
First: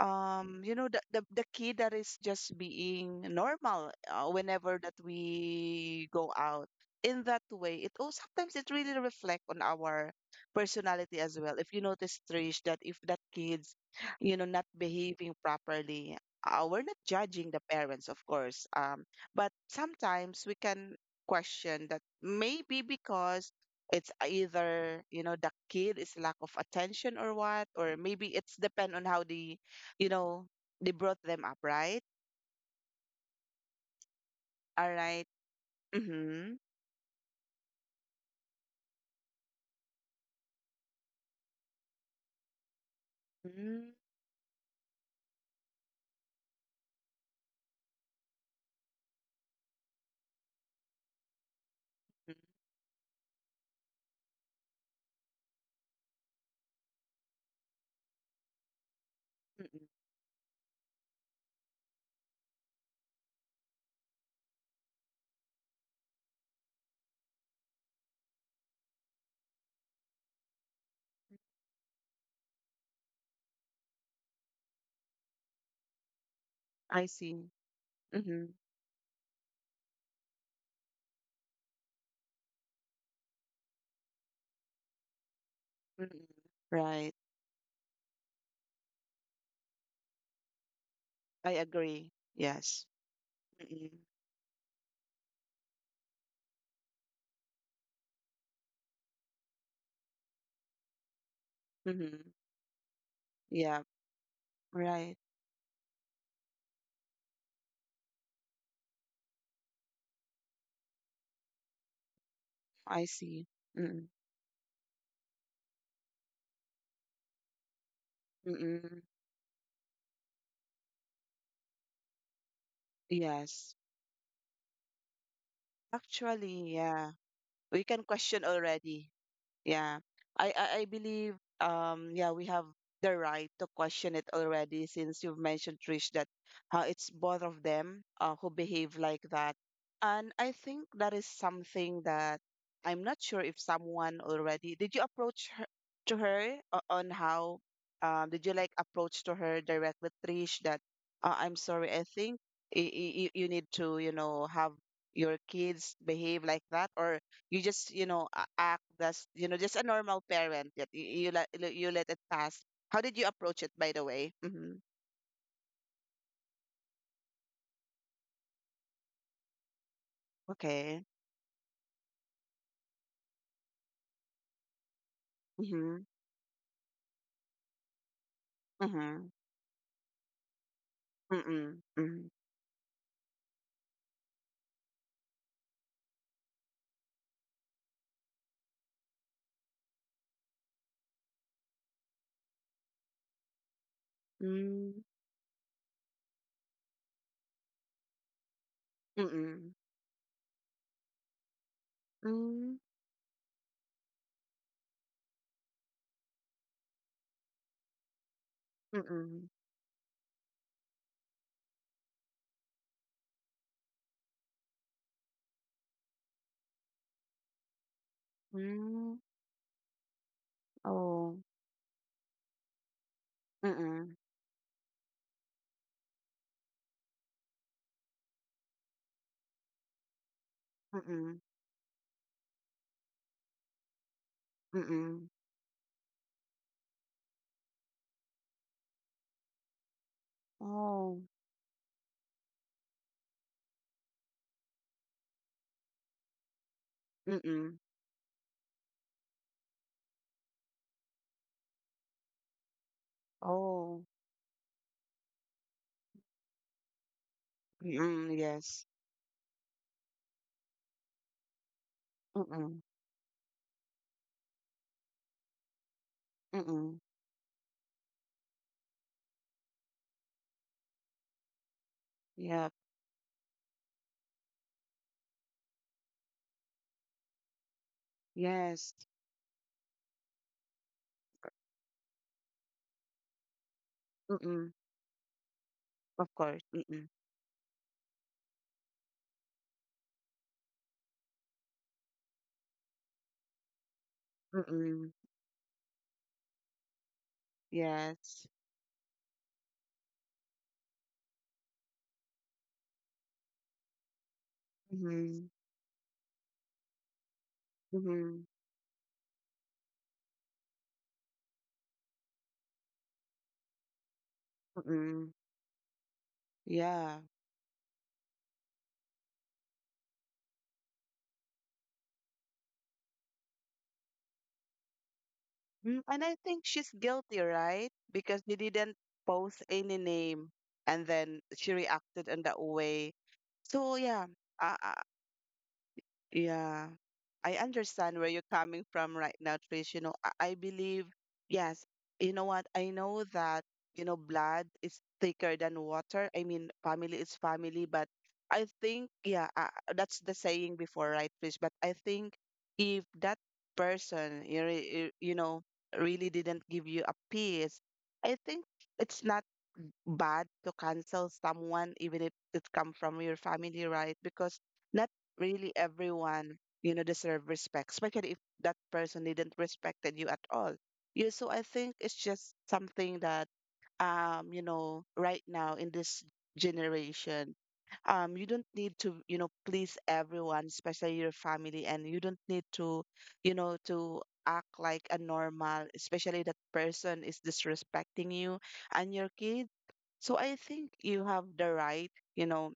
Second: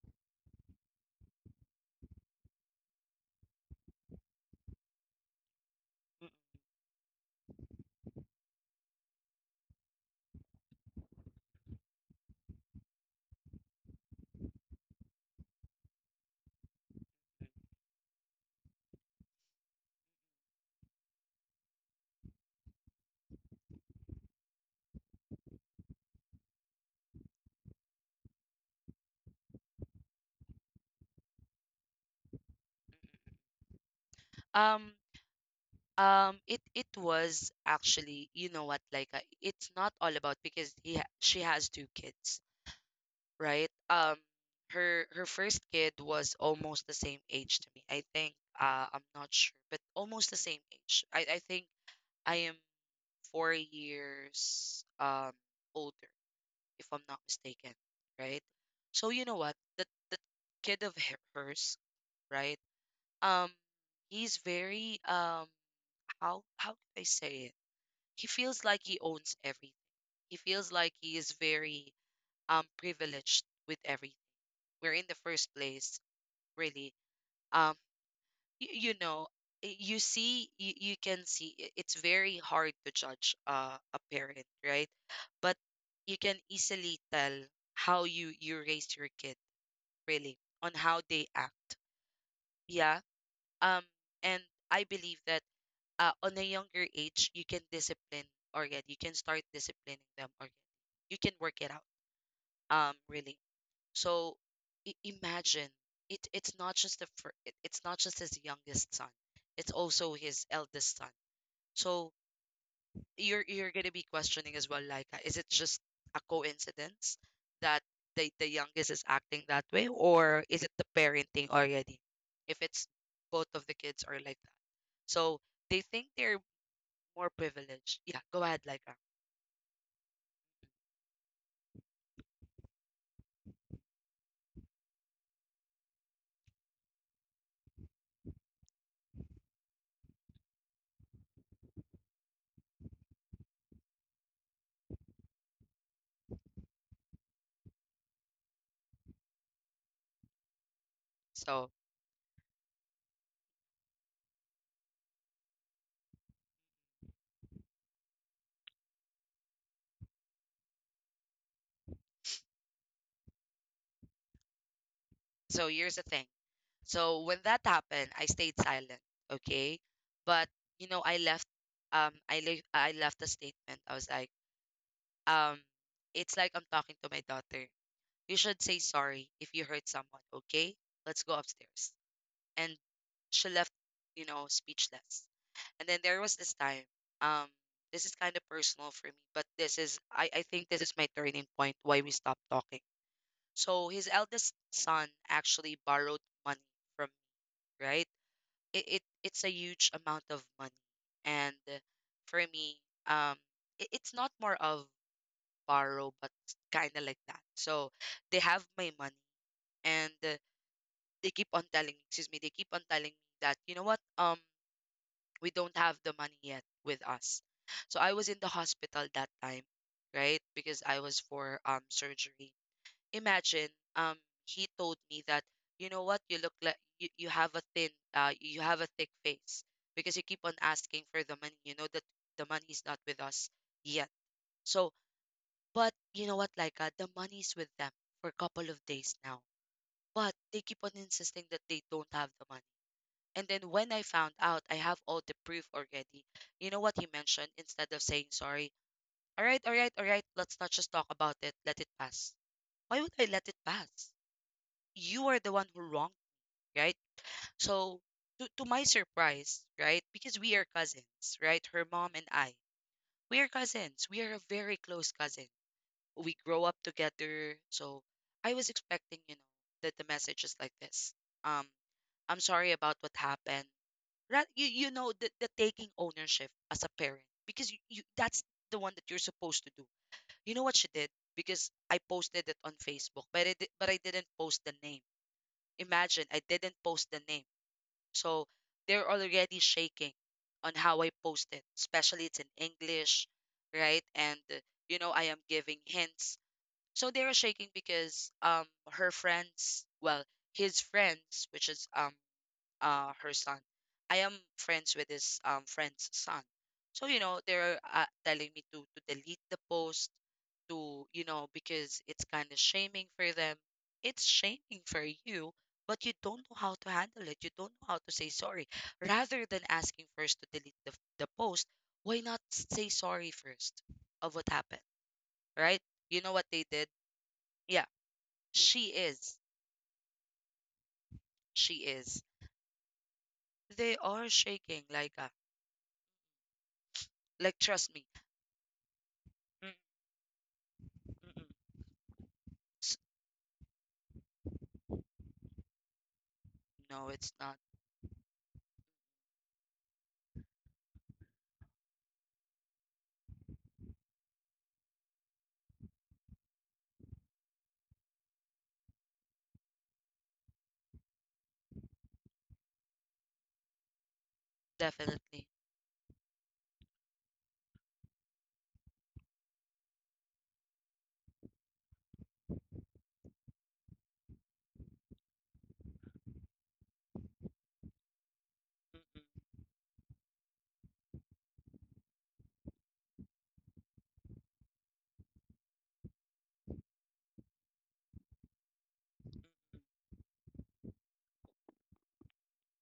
Speaker 2: you know, the kid that is just being normal, whenever that we go out, in that way it, oh, sometimes it really reflect on our personality as well. If you notice, Trish, that if that kids, you know, not behaving properly, we're not judging the parents, of course, but sometimes we can question that maybe because it's either, you know, the kid is lack of attention or what, or maybe it's depend on how the, you know, they brought them up, right? All
Speaker 1: Um,
Speaker 2: right. Mm-hmm.
Speaker 1: it was actually, you know what, it's not all about because he ha she has two kids, right?
Speaker 2: Mm-hmm.
Speaker 1: Her first kid was almost the same age to me. I think, I'm not sure, but almost the same age. I think I am 4 years older, if I'm not mistaken, right? So you know what?
Speaker 2: Mm-hmm.
Speaker 1: That hers, right? Um, he's very how can I say it? He feels like he owns everything. He feels like he is very privileged with everything. We're in the first place, really.
Speaker 2: I see.
Speaker 1: Um,
Speaker 2: Mm-hmm.
Speaker 1: you know, you see, you can see it's very hard to judge a parent, right? But you
Speaker 2: Mm-hmm.
Speaker 1: can easily
Speaker 2: Right.
Speaker 1: tell how you raise your kid really on how they
Speaker 2: I
Speaker 1: act.
Speaker 2: agree. Yes.
Speaker 1: Yeah. Um,
Speaker 2: Mm-hmm.
Speaker 1: and I believe that on a younger age, you can discipline already. You can start disciplining them already. You can work it
Speaker 2: Mm-hmm.
Speaker 1: out. Really.
Speaker 2: Yeah.
Speaker 1: So
Speaker 2: Right.
Speaker 1: imagine it. It's not just his youngest son. It's also his eldest son. So
Speaker 2: I
Speaker 1: you're
Speaker 2: see.
Speaker 1: you're gonna be
Speaker 2: Mm-hmm.
Speaker 1: questioning as well, like, is it just a coincidence that the youngest
Speaker 2: Mm-hmm.
Speaker 1: is acting that way, or is it the parenting already? If it's both of the
Speaker 2: Yes.
Speaker 1: kids are like that, so they think they're
Speaker 2: Actually, yeah.
Speaker 1: more
Speaker 2: We
Speaker 1: privileged.
Speaker 2: can
Speaker 1: Yeah, go
Speaker 2: question
Speaker 1: ahead, like.
Speaker 2: already. Yeah. I believe, yeah, we have the right to question it already since you've mentioned, Trish, that it's both of them who behave like that. And I think that is something that, I'm not sure if someone already did, you approach her to her on how, did you like approach to her directly, Trish, that I'm
Speaker 1: So
Speaker 2: sorry, I think you need to, you know, have your kids behave like that, or you just, you know, act as, you know, just a normal parent that you let, you let it pass. How did you approach it, by the way? Mm-hmm.
Speaker 1: so here's the thing. So when that happened, I stayed silent, okay? But you know,
Speaker 2: Okay.
Speaker 1: I left. I left a statement. I was like, um,
Speaker 2: Mm-hmm.
Speaker 1: it's like I'm talking to my daughter. You should say sorry
Speaker 2: Mm-hmm.
Speaker 1: if you hurt someone, okay? Let's go
Speaker 2: Mm-mm.
Speaker 1: upstairs. And she left, you know, speechless. And then there was this time, um, this is kind of personal for me, but this is, I think this is my turning point why we stopped talking. So his eldest son
Speaker 2: Mm-mm.
Speaker 1: actually borrowed money from me, right? It's a
Speaker 2: Mm-mm.
Speaker 1: huge amount of money. And for me,
Speaker 2: Mm-mm.
Speaker 1: um, it, it's not more of borrow, but kind of like that. So they have my
Speaker 2: Mm-mm.
Speaker 1: money
Speaker 2: Mm-mm.
Speaker 1: and they keep on telling me, excuse me, they keep on telling me that, you know what, we don't have the money yet with us. So I was in the hospital
Speaker 2: Mm-mm.
Speaker 1: that time, right? Because I was
Speaker 2: Oh.
Speaker 1: for surgery. Imagine, um,
Speaker 2: Mm-mm.
Speaker 1: he told me that, you know what, you look like you have a thin, you have a thick face because you keep on asking for the
Speaker 2: Mm-mm.
Speaker 1: money. You know that the money's not with us yet. So,
Speaker 2: Mm-mm.
Speaker 1: but you know what, the money's with them for a couple of days now. But they keep on
Speaker 2: Oh.
Speaker 1: insisting that they don't have the money, and then when I found out, I have all the proof already. You know what he mentioned
Speaker 2: Mm-mm.
Speaker 1: instead of saying sorry? All right, all right, all right, let's not just talk about it. Let it pass. Why would I let it
Speaker 2: Oh.
Speaker 1: pass? You are the one who wronged me, right? So,
Speaker 2: Mm-mm.
Speaker 1: to my
Speaker 2: Yes.
Speaker 1: surprise, right? Because we are cousins, right? Her mom and I.
Speaker 2: Mm-mm.
Speaker 1: We are cousins. We are a very close cousin. We grow up
Speaker 2: Mm-mm.
Speaker 1: together. So, I was expecting, you know, that the message is like this. Um, I'm sorry
Speaker 2: Yep.
Speaker 1: about what happened. You you know the taking ownership as a parent because you that's the one
Speaker 2: Yes.
Speaker 1: that you're supposed to do. You know what she did because I posted it on Facebook, but I didn't post the
Speaker 2: Mm-mm.
Speaker 1: name. Imagine
Speaker 2: Of
Speaker 1: I
Speaker 2: course.
Speaker 1: didn't post
Speaker 2: Mm-mm.
Speaker 1: the name. So they're already shaking on how I post it, especially it's in English, right? And you know
Speaker 2: Mm-mm.
Speaker 1: I am giving hints, so they're shaking because
Speaker 2: Yes.
Speaker 1: her friends, well, his friends, which is her son. I am friends with his
Speaker 2: Mm-hmm.
Speaker 1: friend's son. So you know they're
Speaker 2: Mm-hmm.
Speaker 1: telling me to delete the post, to you know, because it's kind of shaming for them. It's shaming for
Speaker 2: Mm,
Speaker 1: you, but you don't know how to
Speaker 2: yeah.
Speaker 1: handle it. You don't know how to say sorry. Rather than asking first to delete the post, why not say sorry first of what happened, right?
Speaker 2: Mm,
Speaker 1: You
Speaker 2: and
Speaker 1: know
Speaker 2: I
Speaker 1: what they
Speaker 2: think
Speaker 1: did?
Speaker 2: she's guilty,
Speaker 1: Yeah,
Speaker 2: right? Because you
Speaker 1: she
Speaker 2: didn't
Speaker 1: is.
Speaker 2: post any name, and then she
Speaker 1: She is.
Speaker 2: reacted in that way. So
Speaker 1: They
Speaker 2: yeah,
Speaker 1: are shaking,
Speaker 2: I yeah, I
Speaker 1: like trust me.
Speaker 2: understand where you're coming from right now, Trish. You know, I believe,
Speaker 1: Mm-mm.
Speaker 2: yes, you know what? I
Speaker 1: S-
Speaker 2: know that, you know, blood is thicker than water. I mean,
Speaker 1: No,
Speaker 2: family
Speaker 1: it's
Speaker 2: is
Speaker 1: not.
Speaker 2: family. But I think, yeah, that's the saying before, right, Trish? But I think if that person, you, you know, really didn't give you a piece, I think it's not bad to cancel someone even if it come from your family, right? Because not
Speaker 1: Definitely.
Speaker 2: really everyone, you know, deserve respect, especially if that person didn't respected you at all. Yeah, so I think it's just something that, you know, right now in this generation, you don't need to, you
Speaker 1: Mm-mm.
Speaker 2: know, please everyone, especially your family, and you don't need to, you know, to act like a normal, especially that person is disrespecting you and your kid. So I think you have the right, you know,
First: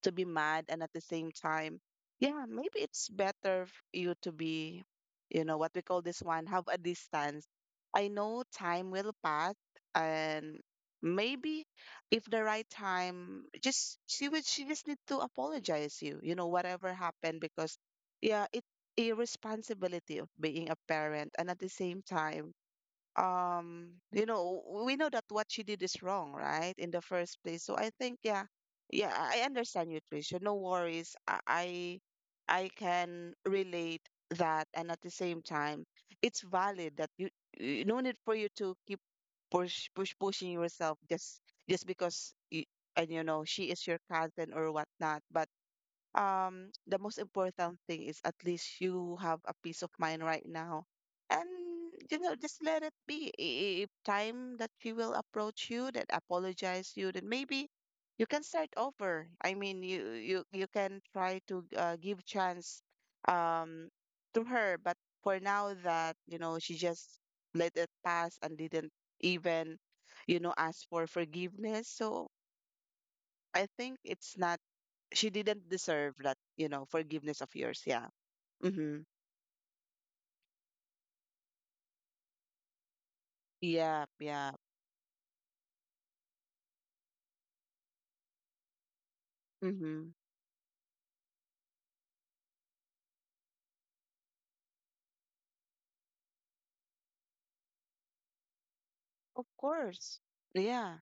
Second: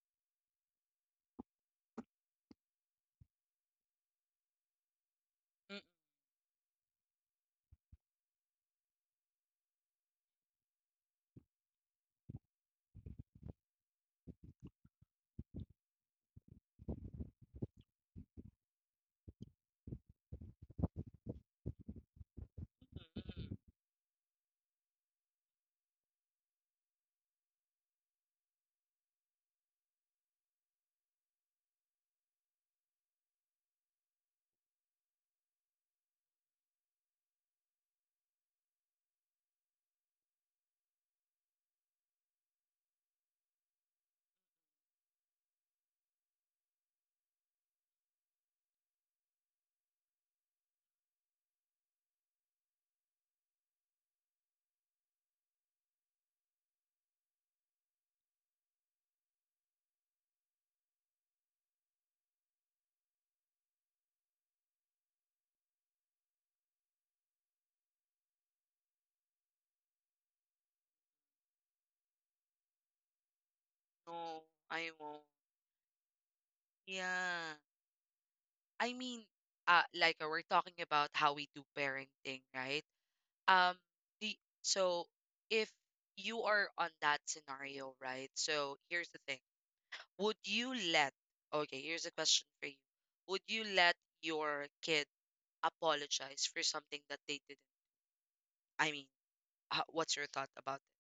Speaker 2: to be mad. And at the same time, yeah, maybe it's better you to be, you know, what we
Speaker 1: Mm-mm.
Speaker 2: call this one, have a distance. I know time will pass, and maybe if the right time, just she would she just need to apologize you, you know, whatever happened. Because yeah, it's a responsibility of being a parent. And at the same time, you know, we know that what she did is wrong, right, in the first place. So I think, yeah, yeah, I understand you, Tricia, no worries. I can relate that. And at the same time, it's valid that you no need for you to keep pushing yourself. Just because and you know she is your cousin or whatnot. But the most important thing is at least you have a peace of mind right now. And you know, just let it be. If time that she will approach you, that apologize you, then maybe you can start over. I mean, you can try to, give chance, um to her. But for now that, you know, she just let it pass and didn't even, you know, ask for forgiveness. So I think it's
Speaker 1: No,
Speaker 2: not,
Speaker 1: I won't.
Speaker 2: she didn't deserve that, you know, forgiveness of
Speaker 1: Yeah.
Speaker 2: yours. Yeah.
Speaker 1: I
Speaker 2: Mm-hmm.
Speaker 1: mean, we're talking about how we do parenting, right? Um,
Speaker 2: Yeah.
Speaker 1: the
Speaker 2: Yeah.
Speaker 1: so if you are on that scenario, right? So here's the thing.
Speaker 2: Mm-hmm.
Speaker 1: Would you let, okay, here's a question for you. Would you let your kid apologize for something that they didn't? I mean,
Speaker 2: Of
Speaker 1: what's
Speaker 2: course.
Speaker 1: your thought about
Speaker 2: Yeah.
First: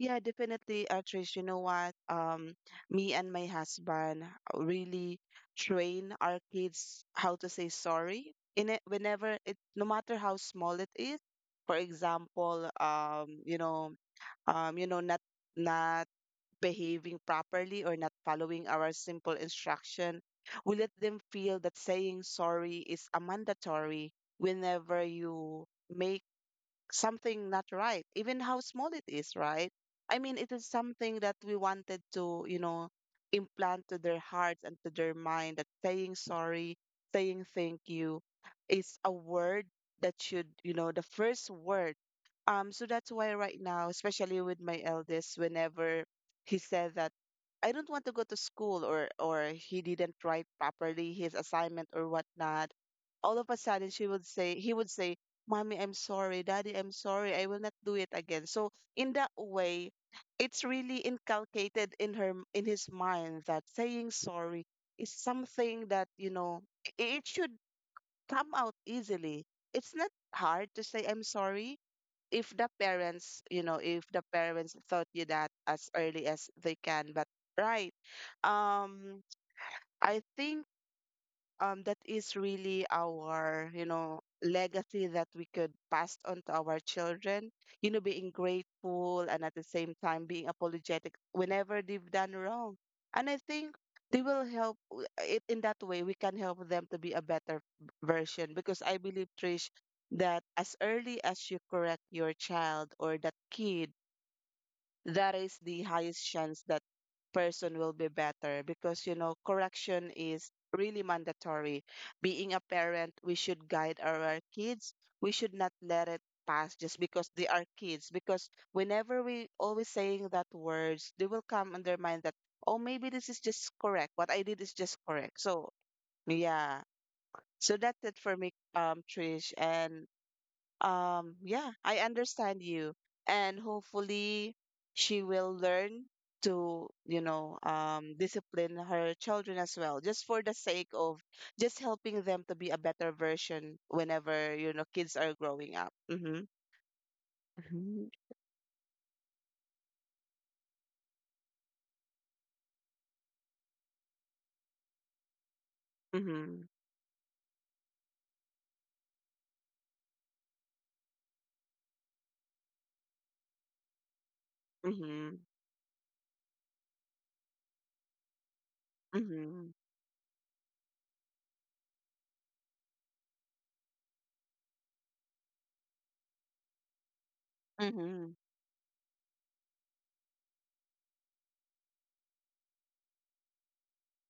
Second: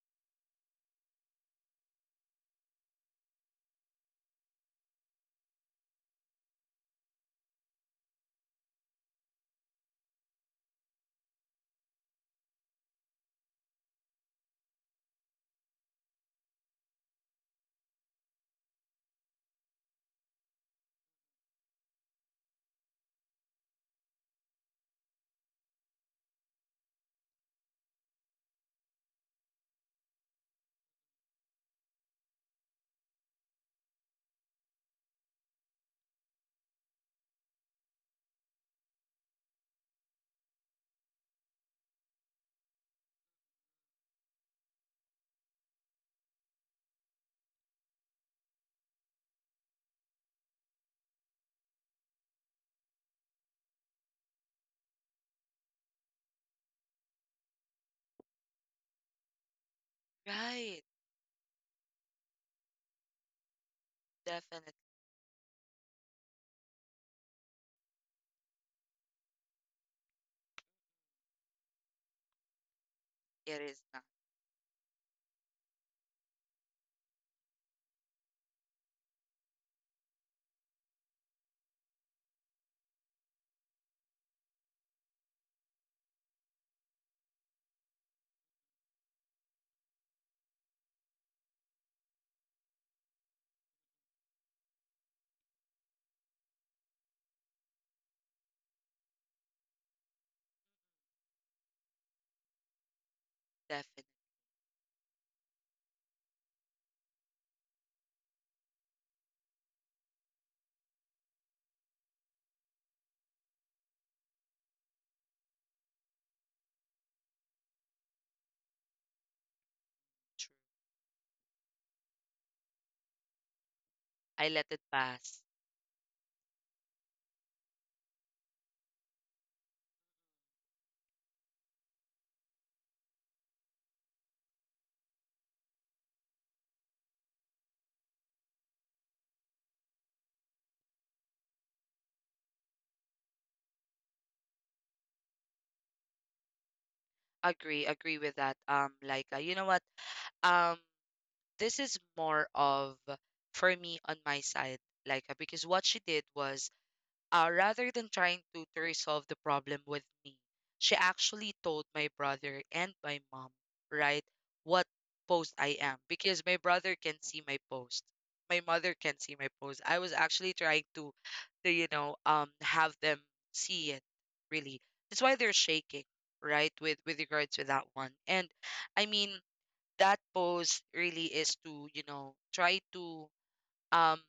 Speaker 2: Yeah, definitely, Trish. You know what? Me and my husband, really train our kids how to say sorry in it, whenever it, no matter how small it is. For example, you know, not behaving properly or not following our simple instruction. We let them feel that saying sorry is a mandatory whenever you make something not right, even how small it is, right? I mean, it is something that we wanted to, you know, implant to their hearts and to their mind that saying sorry, saying thank you is a word that should, you know, the first word. So that's why right now, especially with my eldest, whenever he said that I don't want to go to school, or he didn't write properly his assignment or whatnot, all of a sudden she would say he would say, Mommy, I'm sorry. Daddy, I'm sorry. I will not do it again. So in that way,
Speaker 1: it?
Speaker 2: it's
Speaker 1: Right.
Speaker 2: really inculcated in her in his mind that saying sorry
Speaker 1: Definitely.
Speaker 2: is something that, you know, it should come out easily. It's not hard to say I'm sorry if the parents, you
Speaker 1: It
Speaker 2: know,
Speaker 1: is
Speaker 2: if
Speaker 1: not.
Speaker 2: the parents taught you that as early as they can. But right. Um, I think, that is really our, you know, legacy that we could pass on to our children. You know, being grateful, and at the same time being apologetic whenever they've done wrong. And I think they will help, it in that way we can help them to be a better version. Because I believe, Trish, that as early as you correct your child or that kid,
Speaker 1: Definitely.
Speaker 2: that is the highest chance that person will be better. Because you know, correction is really mandatory. Being a parent, we should guide our kids. We should not let it pass just because they are kids. Because whenever we always saying that words, they will come in their mind that, oh, maybe this is just correct, what I
Speaker 1: I
Speaker 2: did is
Speaker 1: let it
Speaker 2: just correct.
Speaker 1: pass.
Speaker 2: So yeah, so that's it for me, Trish. And yeah, I understand you, and hopefully she will learn to, you know, discipline her children as well, just for the sake of just helping them to be a better version whenever, you know, kids are growing up. Mhm.
Speaker 1: Agree,
Speaker 2: Mhm.
Speaker 1: agree with that. Like, you know what? Um, this is more of for me on my side, like, because what she did
Speaker 2: Mhm.
Speaker 1: was. Rather than trying to resolve the problem with me, she actually told my brother and my mom, right, what post I am because my brother can see my post. My mother
Speaker 2: Mhm.
Speaker 1: can see my
Speaker 2: Mhm.
Speaker 1: post. I was actually trying to you know, have them see it. Really, that's why they're shaking, right, with regards to that one.
Speaker 2: Mhm.
Speaker 1: And I mean, that post really is to you know try to um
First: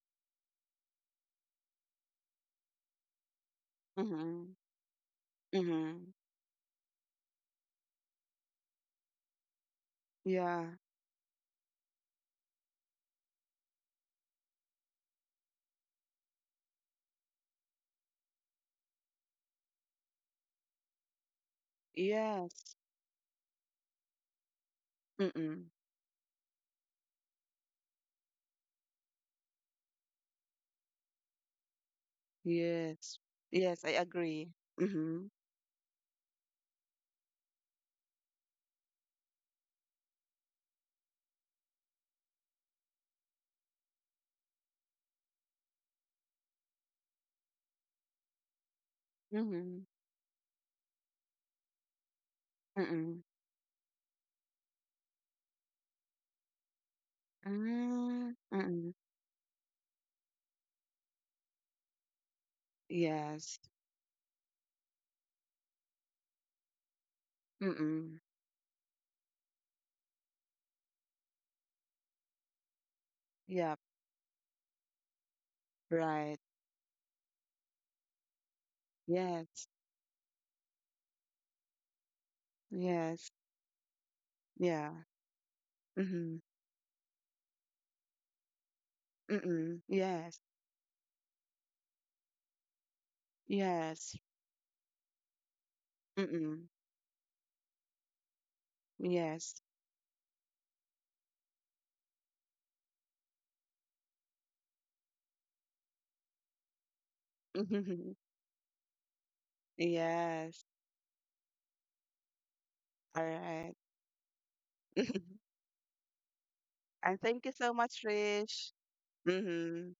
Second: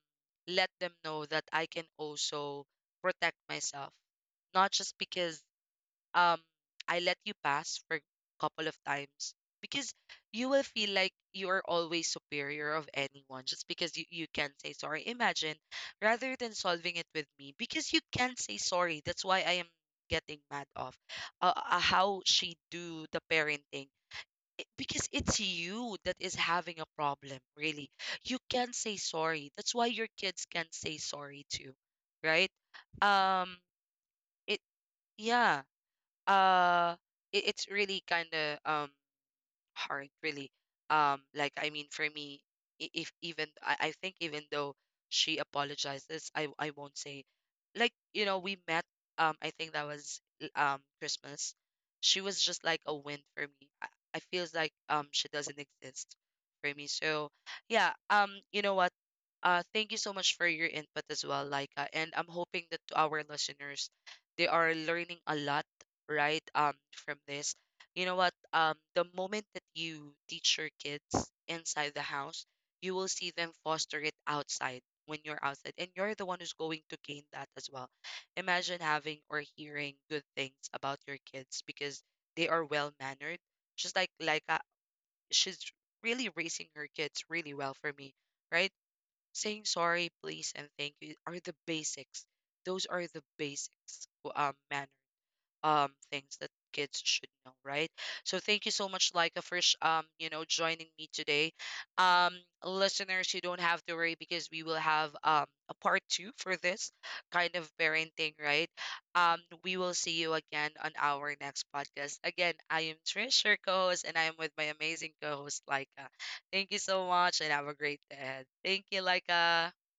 Speaker 1: let them know that I can also protect myself.
Speaker 2: Mhm.
Speaker 1: Not just because
Speaker 2: Mhm.
Speaker 1: um I let you pass for a couple of times because you will
Speaker 2: Yeah.
Speaker 1: feel like you are always superior of anyone just because you can't say sorry. Imagine rather than solving it with me because you can't say sorry. That's why I am getting mad off how she
Speaker 2: Yes.
Speaker 1: do the parenting, it- because it's
Speaker 2: Mhm.
Speaker 1: you that is having a problem, really. You can say sorry. That's why your kids can say sorry too, right?
Speaker 2: yes
Speaker 1: Um,
Speaker 2: yes I agree.
Speaker 1: it
Speaker 2: Mhm.
Speaker 1: yeah. Uh, it, it's really kind of hard really, I mean for me, I- if even I think even though she apologizes I won't say, like you know we met, I think
Speaker 2: Mhm.
Speaker 1: that was Christmas. She was just like a win
Speaker 2: Mhm.
Speaker 1: for me, I feels like she doesn't exist for me, so yeah. Um,
Speaker 2: Mhm.
Speaker 1: you know what,
Speaker 2: Mhm.
Speaker 1: thank you so much for your input as well, Laika. And I'm hoping that to our
Speaker 2: Yes.
Speaker 1: listeners, they are learning a lot, right? From this. You know
Speaker 2: Mm-mm.
Speaker 1: what? The moment that you teach your kids inside the house, you will see them
Speaker 2: Yep.
Speaker 1: foster it outside when you're outside. And you're the
Speaker 2: Right.
Speaker 1: one who's going to gain that as well. Imagine having or
Speaker 2: Yes.
Speaker 1: hearing good things about your kids because they are well
Speaker 2: Yes.
Speaker 1: mannered. Just like Laika,
Speaker 2: Yeah.
Speaker 1: she's really
Speaker 2: Mm-hmm.
Speaker 1: raising her kids really well for me, right? Saying
Speaker 2: Mm-mm.
Speaker 1: sorry,
Speaker 2: Yes.
Speaker 1: please, and thank you are the basics. Those are the basics,
Speaker 2: Yes.
Speaker 1: man things that
Speaker 2: Mm-mm.
Speaker 1: kids should know, right? So thank you so much, Laika, for
Speaker 2: Yes.
Speaker 1: you know, joining me today. Um, listeners, you don't have to worry because we will have a part two for this kind of
Speaker 2: (laughs)
Speaker 1: parenting, right? We will see you
Speaker 2: Yes.
Speaker 1: again on our next podcast. Again, I am
Speaker 2: All
Speaker 1: Trish, your
Speaker 2: right.
Speaker 1: co-host, and I am with my amazing
Speaker 2: (laughs)
Speaker 1: co-host Laika. Thank you so
Speaker 2: And
Speaker 1: much
Speaker 2: thank you
Speaker 1: and have
Speaker 2: so
Speaker 1: a
Speaker 2: much,
Speaker 1: great day ahead.
Speaker 2: Rich.
Speaker 1: Thank you, Laika.
Speaker 2: Mm-hmm.